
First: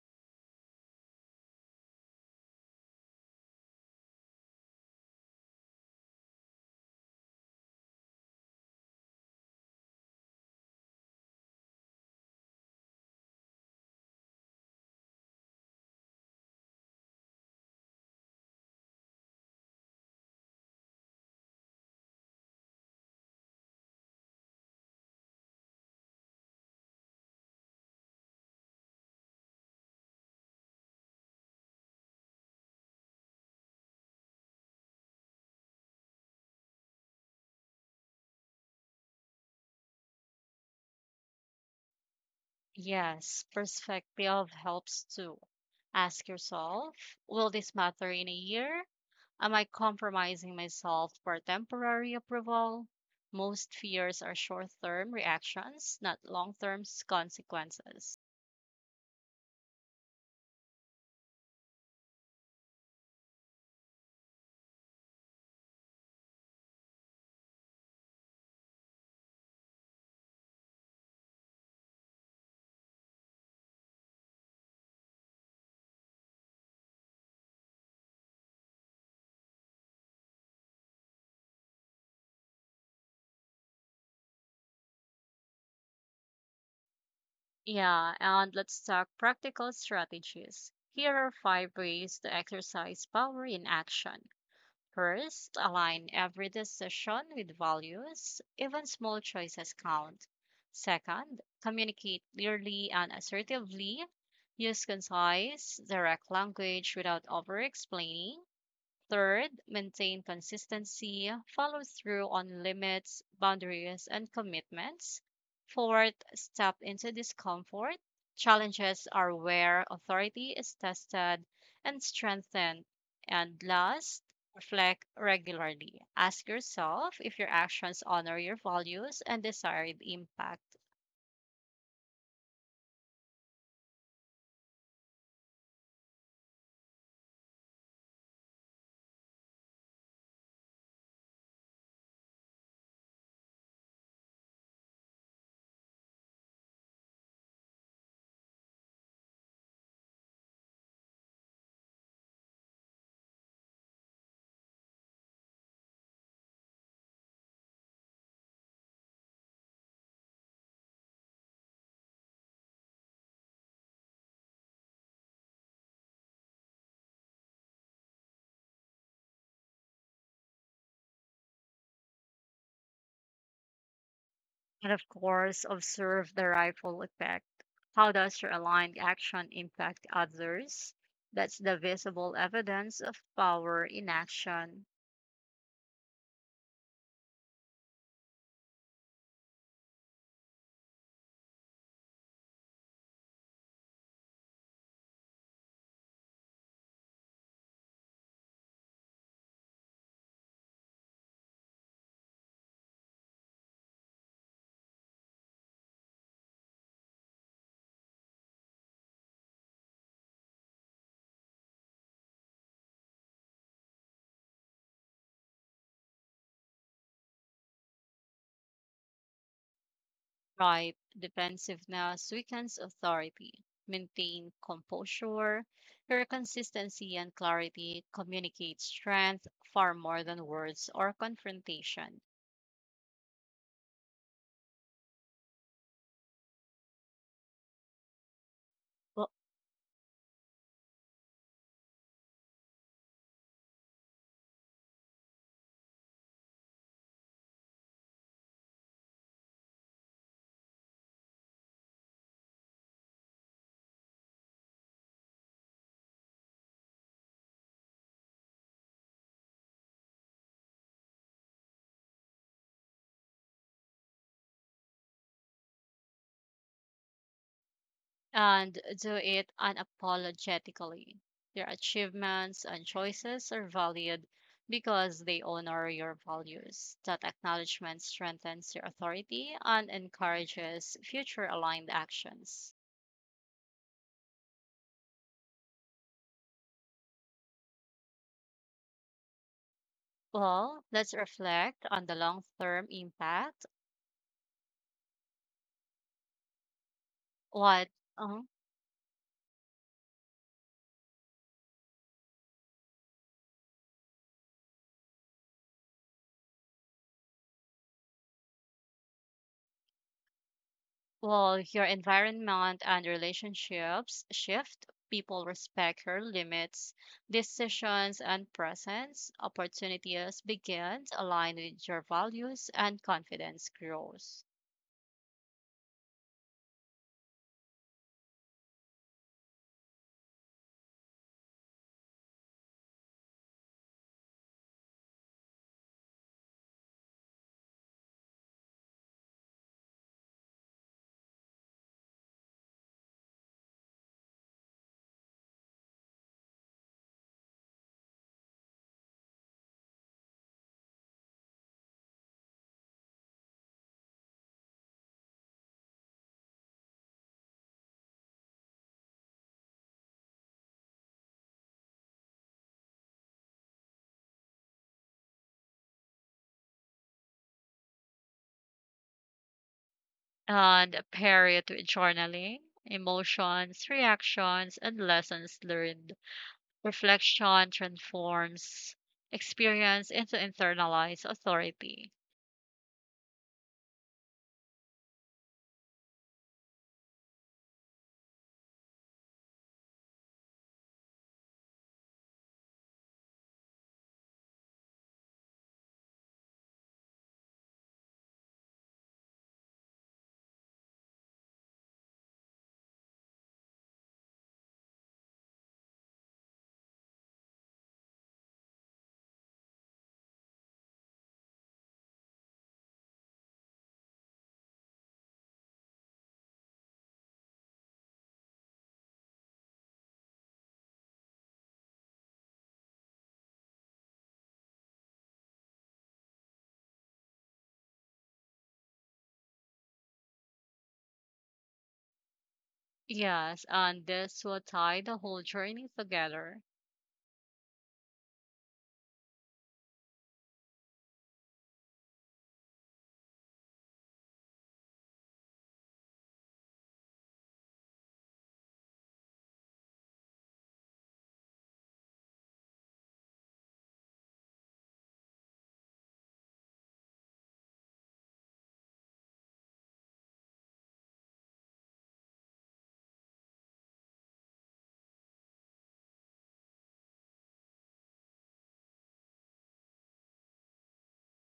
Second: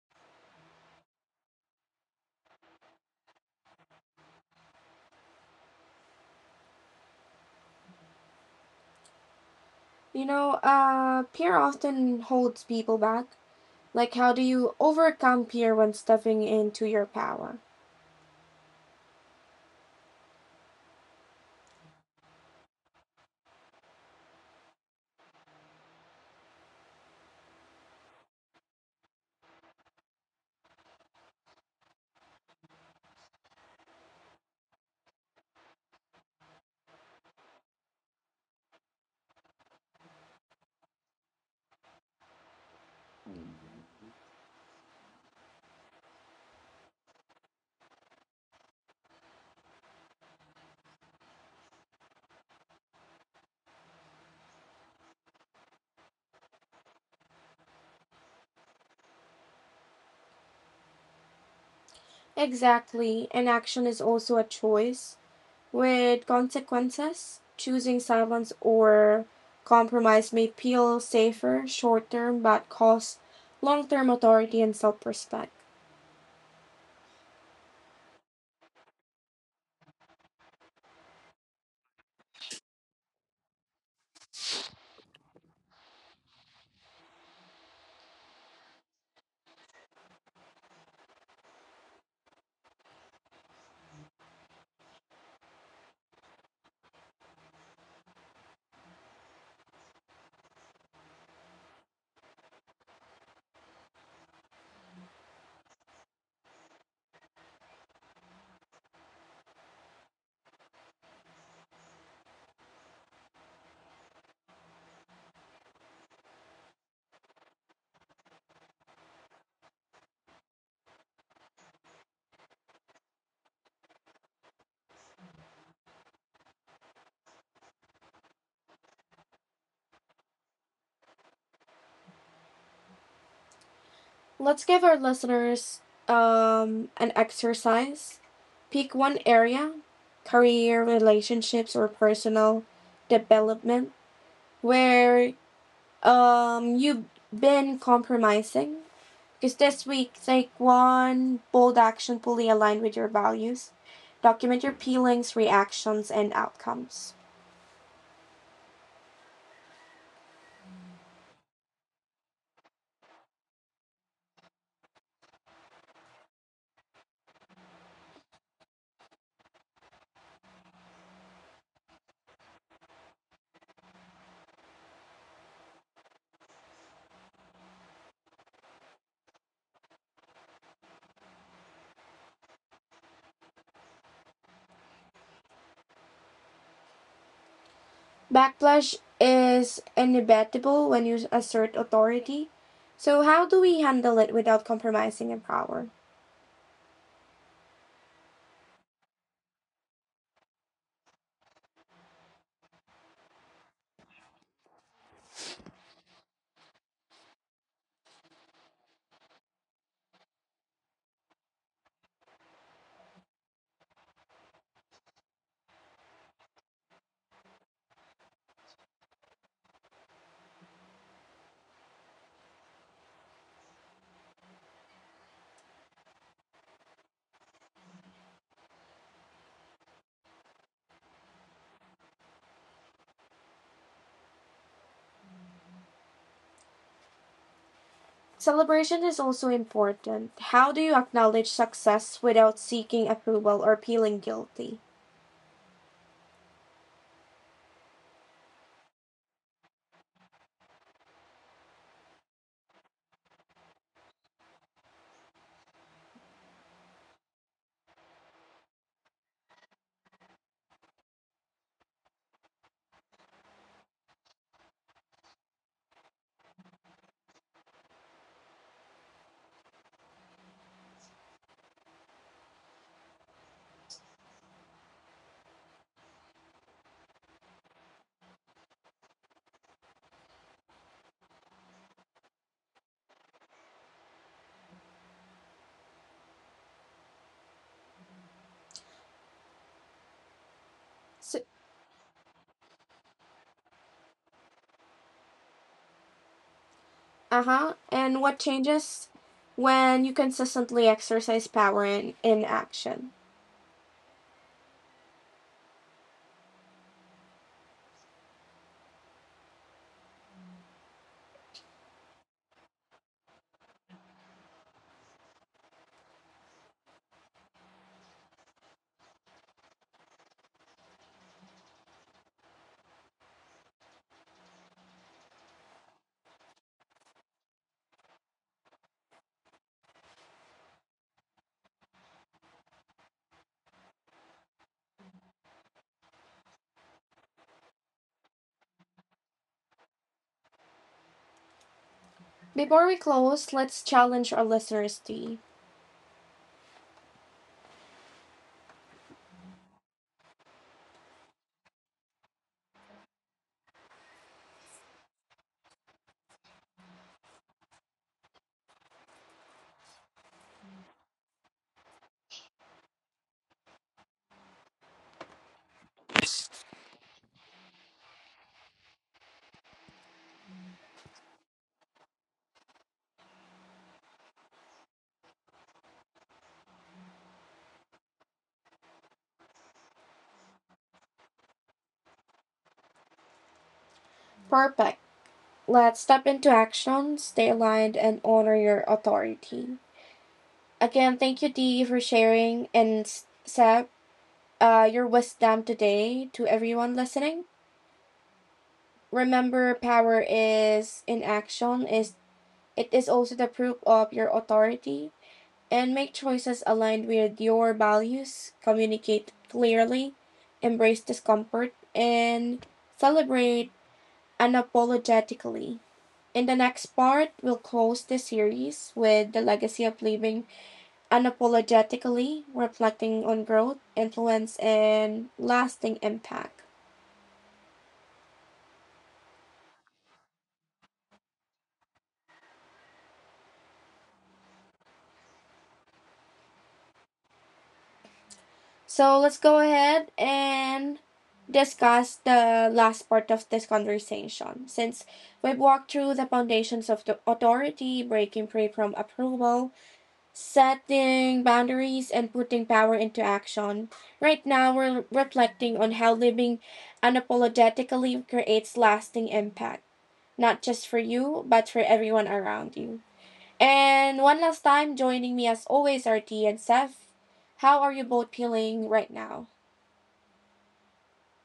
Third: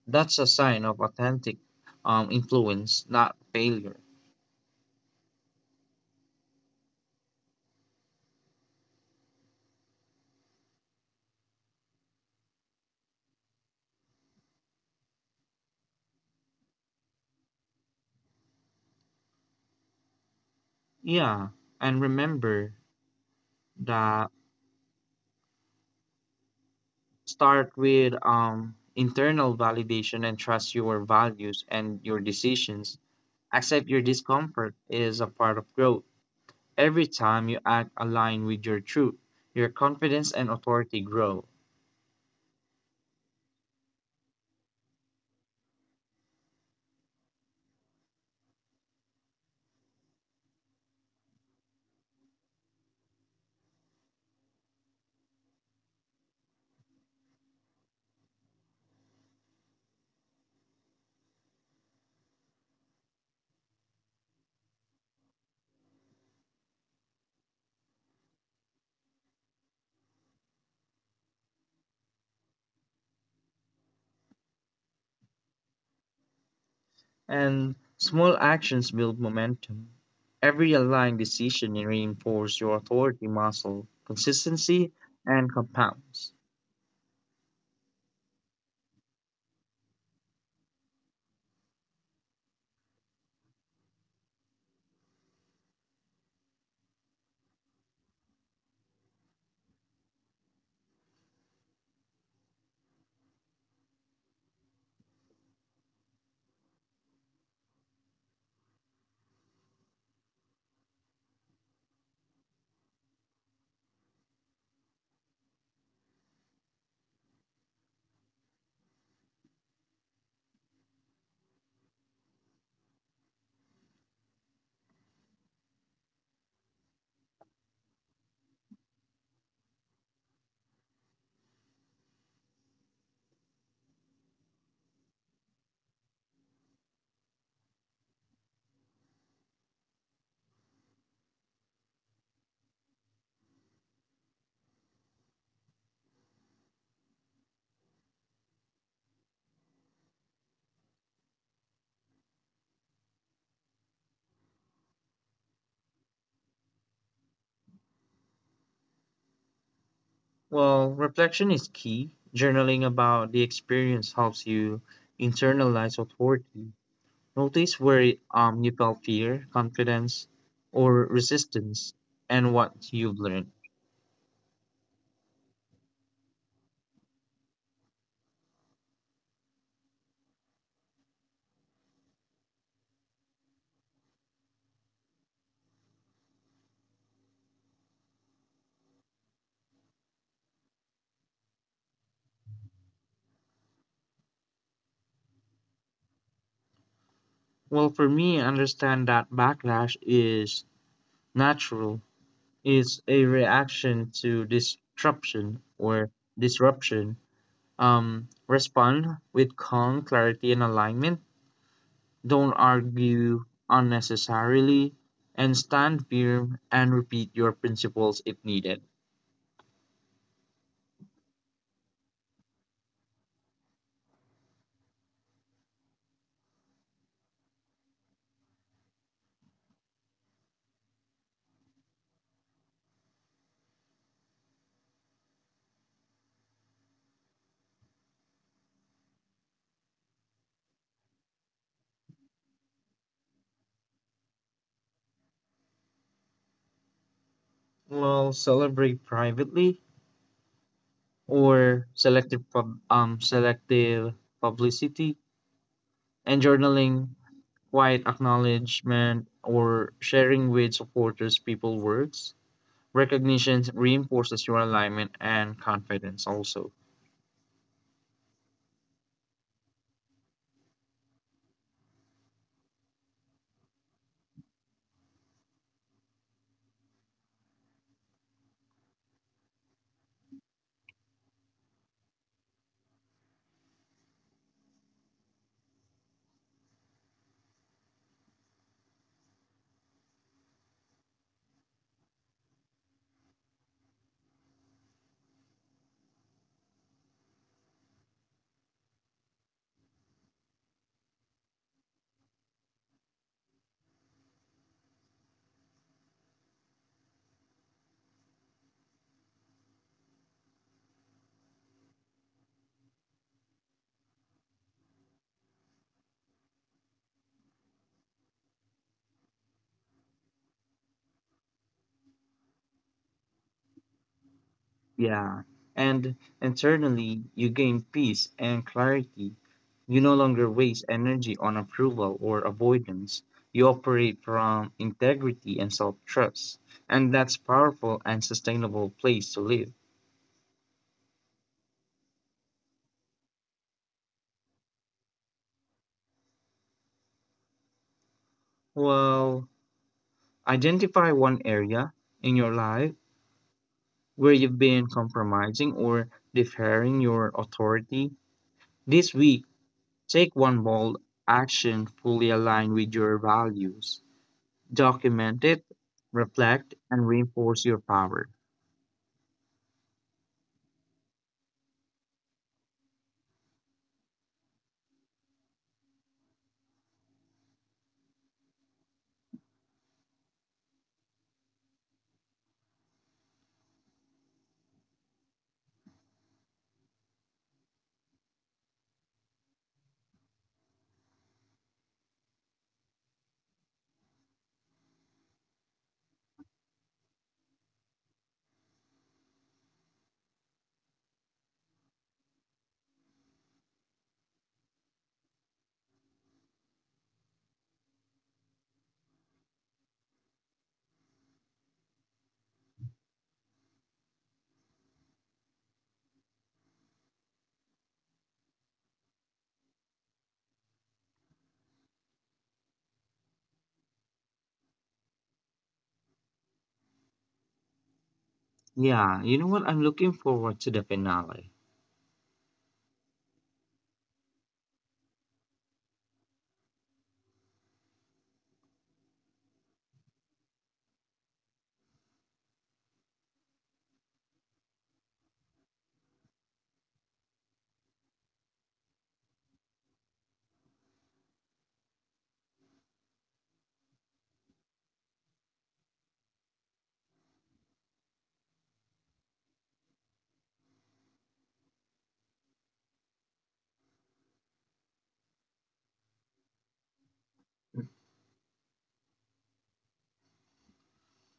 That's a sign of authentic influence, not failure. You know, peer often holds people back. Like, how do you overcome peer when stepping into your power? Yeah, and remember that, start with internal validation and trust your values and your decisions. Accept your discomfort is a part of growth. Every time you act aligned with your truth, your confidence and authority grow. Yes, perspective helps too. Ask yourself, will this matter in a year? Am I compromising myself for temporary approval? Most fears are short term reactions, not long term consequences. Exactly. An action is also a choice with consequences. Choosing silence or compromise may feel safer short term but costs long term authority and self respect. And small actions build momentum. Every aligned decision reinforces your authority muscle, consistency, and compounds. Yeah, and let's talk practical strategies. Here are five ways to exercise power in action. First, align every decision with values, even small choices count. Second, communicate clearly and assertively. Use concise, direct language without over explaining. Third, maintain consistency, follow through on limits, boundaries, and commitments. Fourth, step into discomfort. Challenges are where authority is tested and strengthened. And last, reflect regularly. Ask yourself if your actions honor your values and desired impact. Let's give our listeners an exercise. Pick one area, career, relationships, or personal development where you've been compromising. Because this week, take one bold action fully aligned with your values. Document your feelings, reactions, and outcomes. Well, reflection is key. Journaling about the experience helps you internalize authority. Notice where you felt fear, confidence, or resistance, and what you've learned. And of course, observe the ripple effect. How does your aligned action impact others? That's the visible evidence of power in action. Backlash is inevitable when you assert authority. So, how do we handle it without compromising in power? Well, for me, understand that backlash is natural. It's a reaction to disruption or disruption. Respond with calm, clarity, and alignment. Don't argue unnecessarily, and stand firm and repeat your principles if needed. Right, defensiveness weakens authority. Maintain composure. Your consistency and clarity communicate strength far more than words or confrontation. Celebration is Well, also important. How do you acknowledge success without seeking approval or feeling guilty? Well, celebrate privately or selective publicity and journaling, quiet acknowledgement or sharing with supporters people works, recognition reinforces your alignment and confidence also. and do it unapologetically. Their achievements and choices are valued because they honor your values. That acknowledgement strengthens your authority and encourages future aligned actions. Well, let's reflect on the long term impact. Uh huh. What And uh, what changes when you consistently exercise power in action? well, your environment and relationships shift. People respect her limits, decisions, and presence. Opportunities begin to align with your values, and confidence grows. Yeah, and internally you gain peace and clarity. You no longer waste energy on approval or avoidance. You operate from integrity and self-trust, and that's powerful and sustainable place to live. Before we close, let's challenge our listeners to be Well, identify one area in your life where you've been compromising or deferring your authority. This week, take one bold action fully aligned with your values. Document it, reflect, and reinforce your power. And pair it with journaling, emotions, reactions, and lessons learned. Reflection transforms experience into internalized authority. perfect. Let's step into action, stay aligned, and honor your authority. Again, thank you, Dee, for sharing and Seb, your wisdom today to everyone listening. Remember, power is in action is it is also the proof of your authority and make choices aligned with your values, communicate clearly, embrace discomfort and celebrate unapologetically. In the next part, we'll close this series with the legacy of living unapologetically, reflecting on growth, influence, and lasting impact. Yeah, you know what? I'm looking forward to the finale. Yes, and this will tie the whole journey together. So let's go ahead and discuss the last part of this conversation. Since we've walked through the foundations of the authority, breaking free from approval, setting boundaries, and putting power into action, right now we're reflecting on how living unapologetically creates lasting impact, not just for you, but for everyone around you. And one last time, joining me as always are T and Seth. How are you both feeling right now?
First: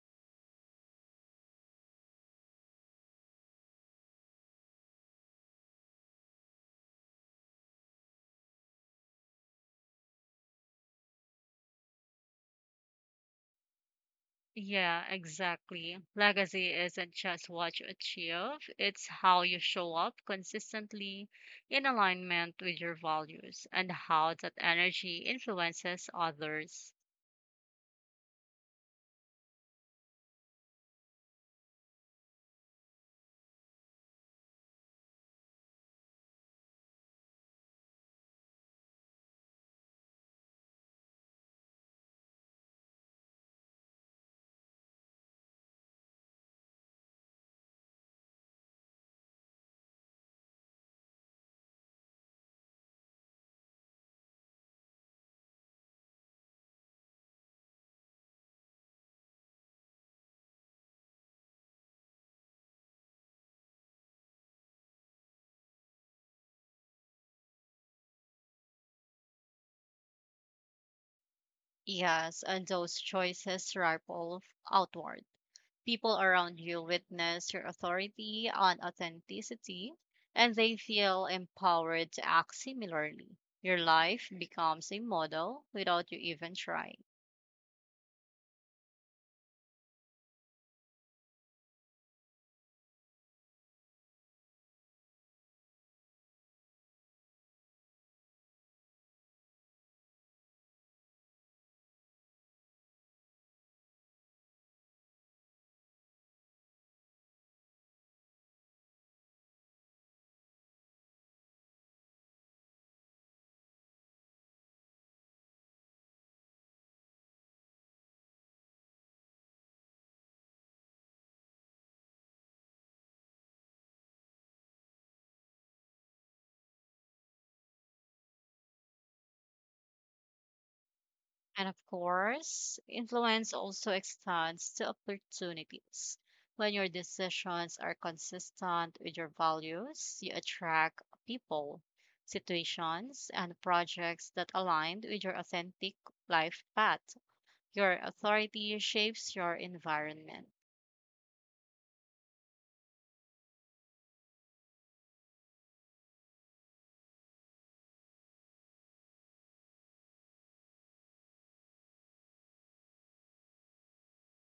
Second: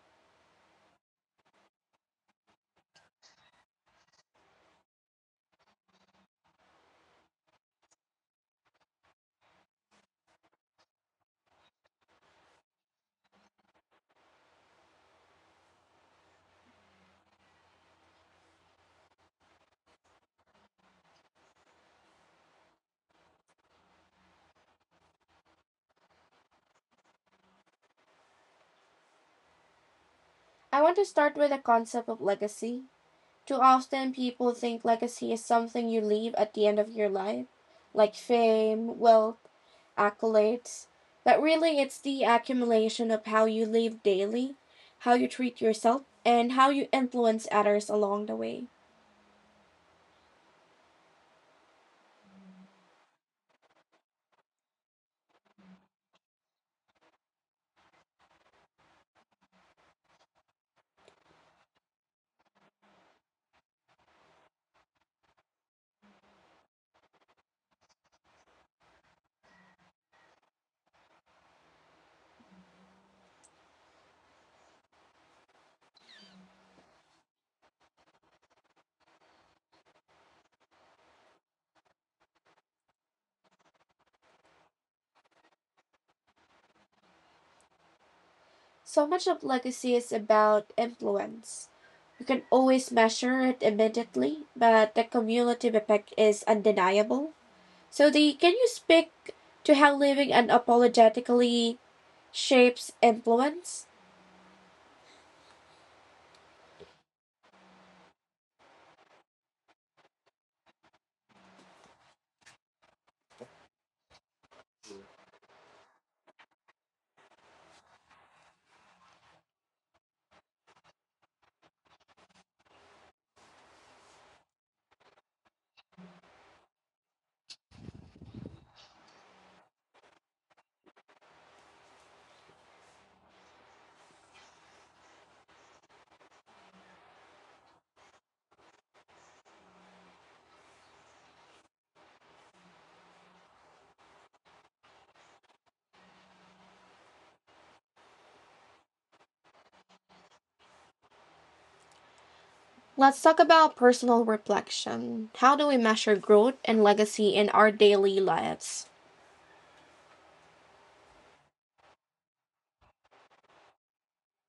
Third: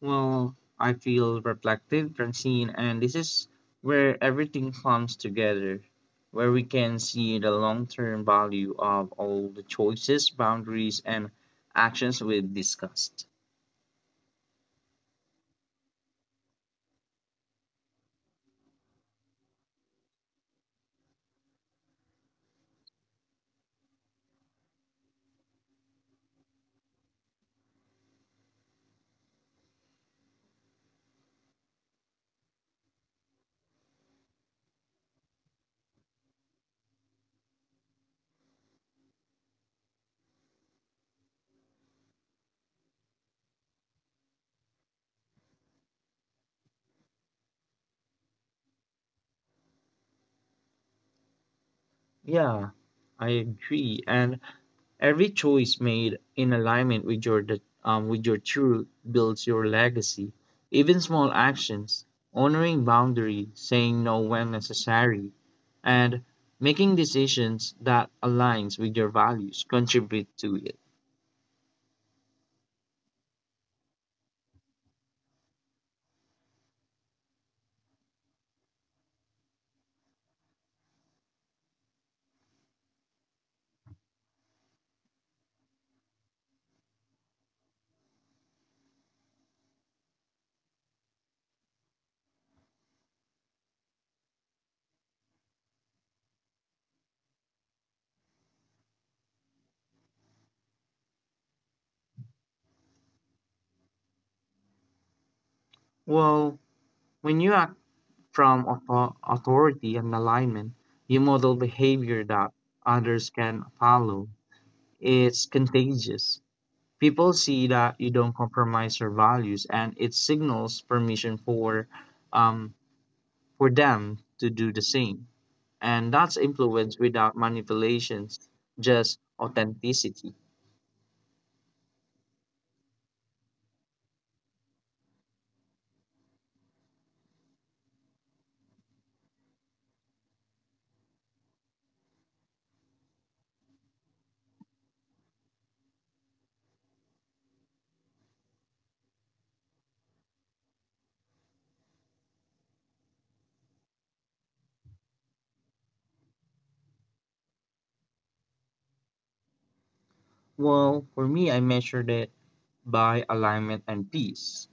Well, I feel reflective, Francine, and this is where everything comes together, where we can see the long term value of all the choices, boundaries, and actions we have discussed. Yeah, exactly. Legacy isn't just what you achieve, it's how you show up consistently in alignment with your values and how that energy influences others. I want to start with the concept of legacy. Too often people think legacy is something you leave at the end of your life, like fame, wealth, accolades, but really it's the accumulation of how you live daily, how you treat yourself, and how you influence others along the way. Yeah, I agree. And every choice made in alignment with your truth builds your legacy. Even small actions, honoring boundaries, saying no when necessary, and making decisions that aligns with your values contribute to it. Yes, and those choices ripple outward. People around you witness your authority and authenticity, and they feel empowered to act similarly. Your life becomes a model without you even trying. So much of legacy is about influence. You can always measure it immediately, but the cumulative effect is undeniable. So Sodhi, can you speak to how living unapologetically shapes influence? Well, when you act from authority and alignment, you model behavior that others can follow. It's contagious. People see that you don't compromise your values, and it signals permission um, for them to do the same. And that's influence without manipulations, just authenticity. And of course, influence also extends to opportunities. When your decisions are consistent with your values, you attract people, situations, and projects that align with your authentic life path. Your authority shapes your environment. Let's talk about personal reflection. How do we measure growth and legacy in our daily lives? Well, for me, I measured it by alignment and peace.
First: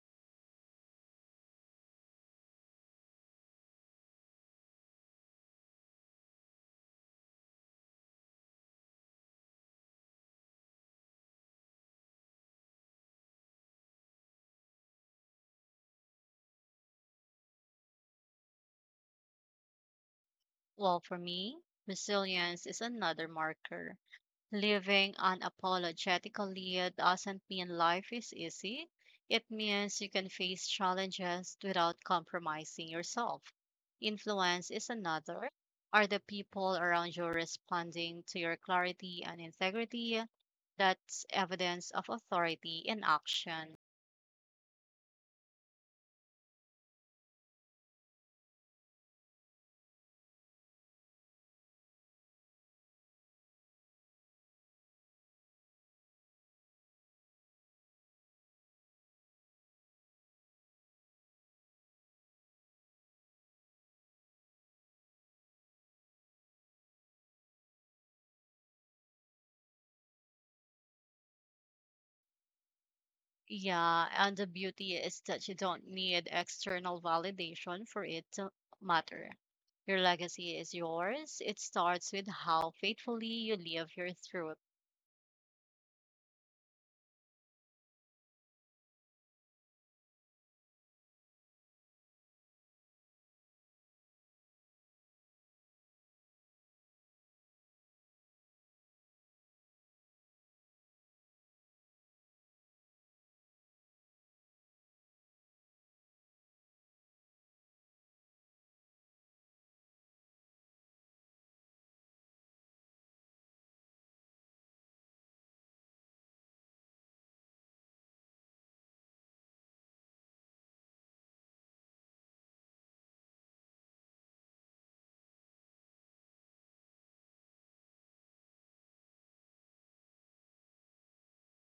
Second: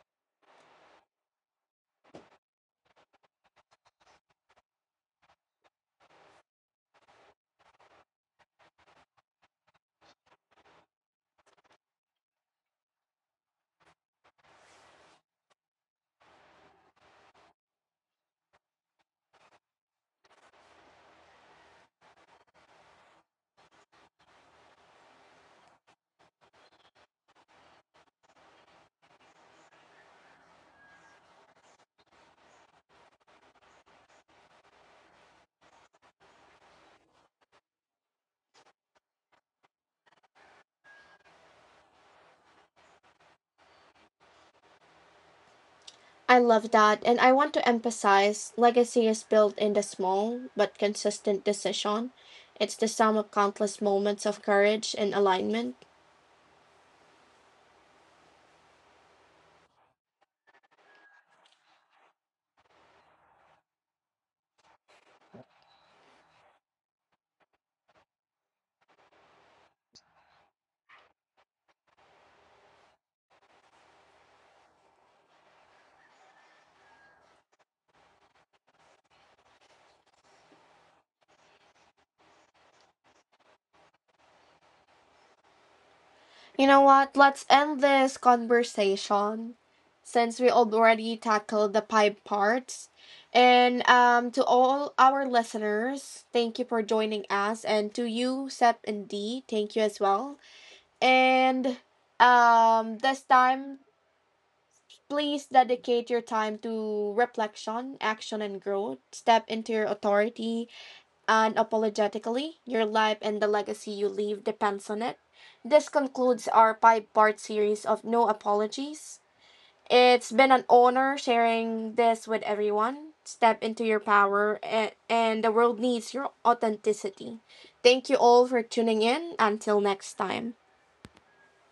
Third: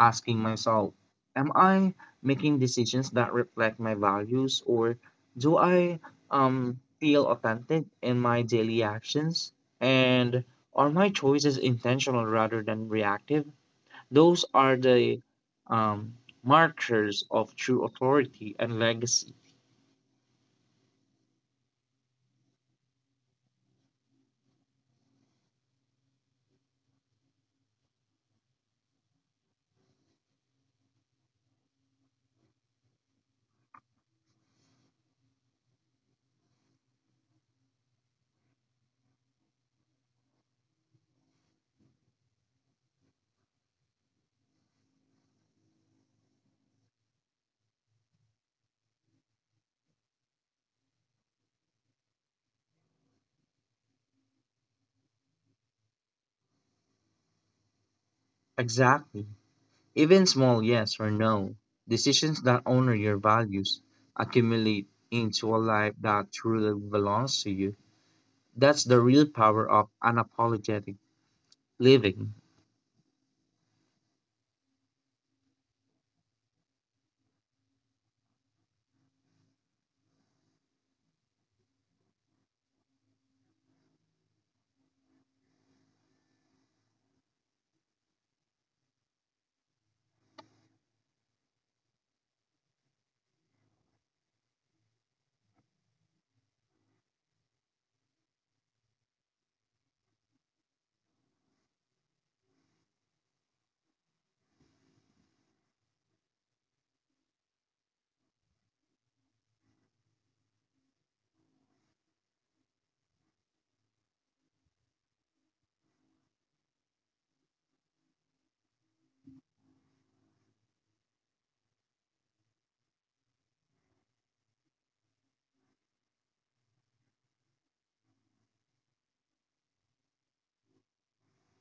Asking myself, am I making decisions that reflect my values, or do I feel authentic in my daily actions? And are my choices intentional rather than reactive? Those are the um, markers of true authority and legacy. Well, for me, resilience is another marker. Living unapologetically doesn't mean life is easy. It means you can face challenges without compromising yourself. Influence is another. Are the people around you responding to your clarity and integrity? That's evidence of authority in action. I love that, and I want to emphasize legacy is built in the small but consistent decision. It's the sum of countless moments of courage and alignment. Exactly. Even small yes or no, decisions that honor your values accumulate into a life that truly belongs to you. That's the real power of unapologetic living. Yeah, and the beauty is that you don't need external validation for it to matter. Your legacy is yours. It starts with how faithfully you live your truth. You know what? Let's end this conversation since we already tackled the pipe parts. And to all our listeners, thank you for joining us. And to you, Sep and D, thank you as well. And this time, please dedicate your time to reflection, action, and growth. Step into your authority unapologetically, your life and the legacy you leave depends on it. This concludes our five-part series of No Apologies. It's been an honor sharing this with everyone. Step into your power, and the world needs your authenticity. Thank you all for tuning in. Until next time.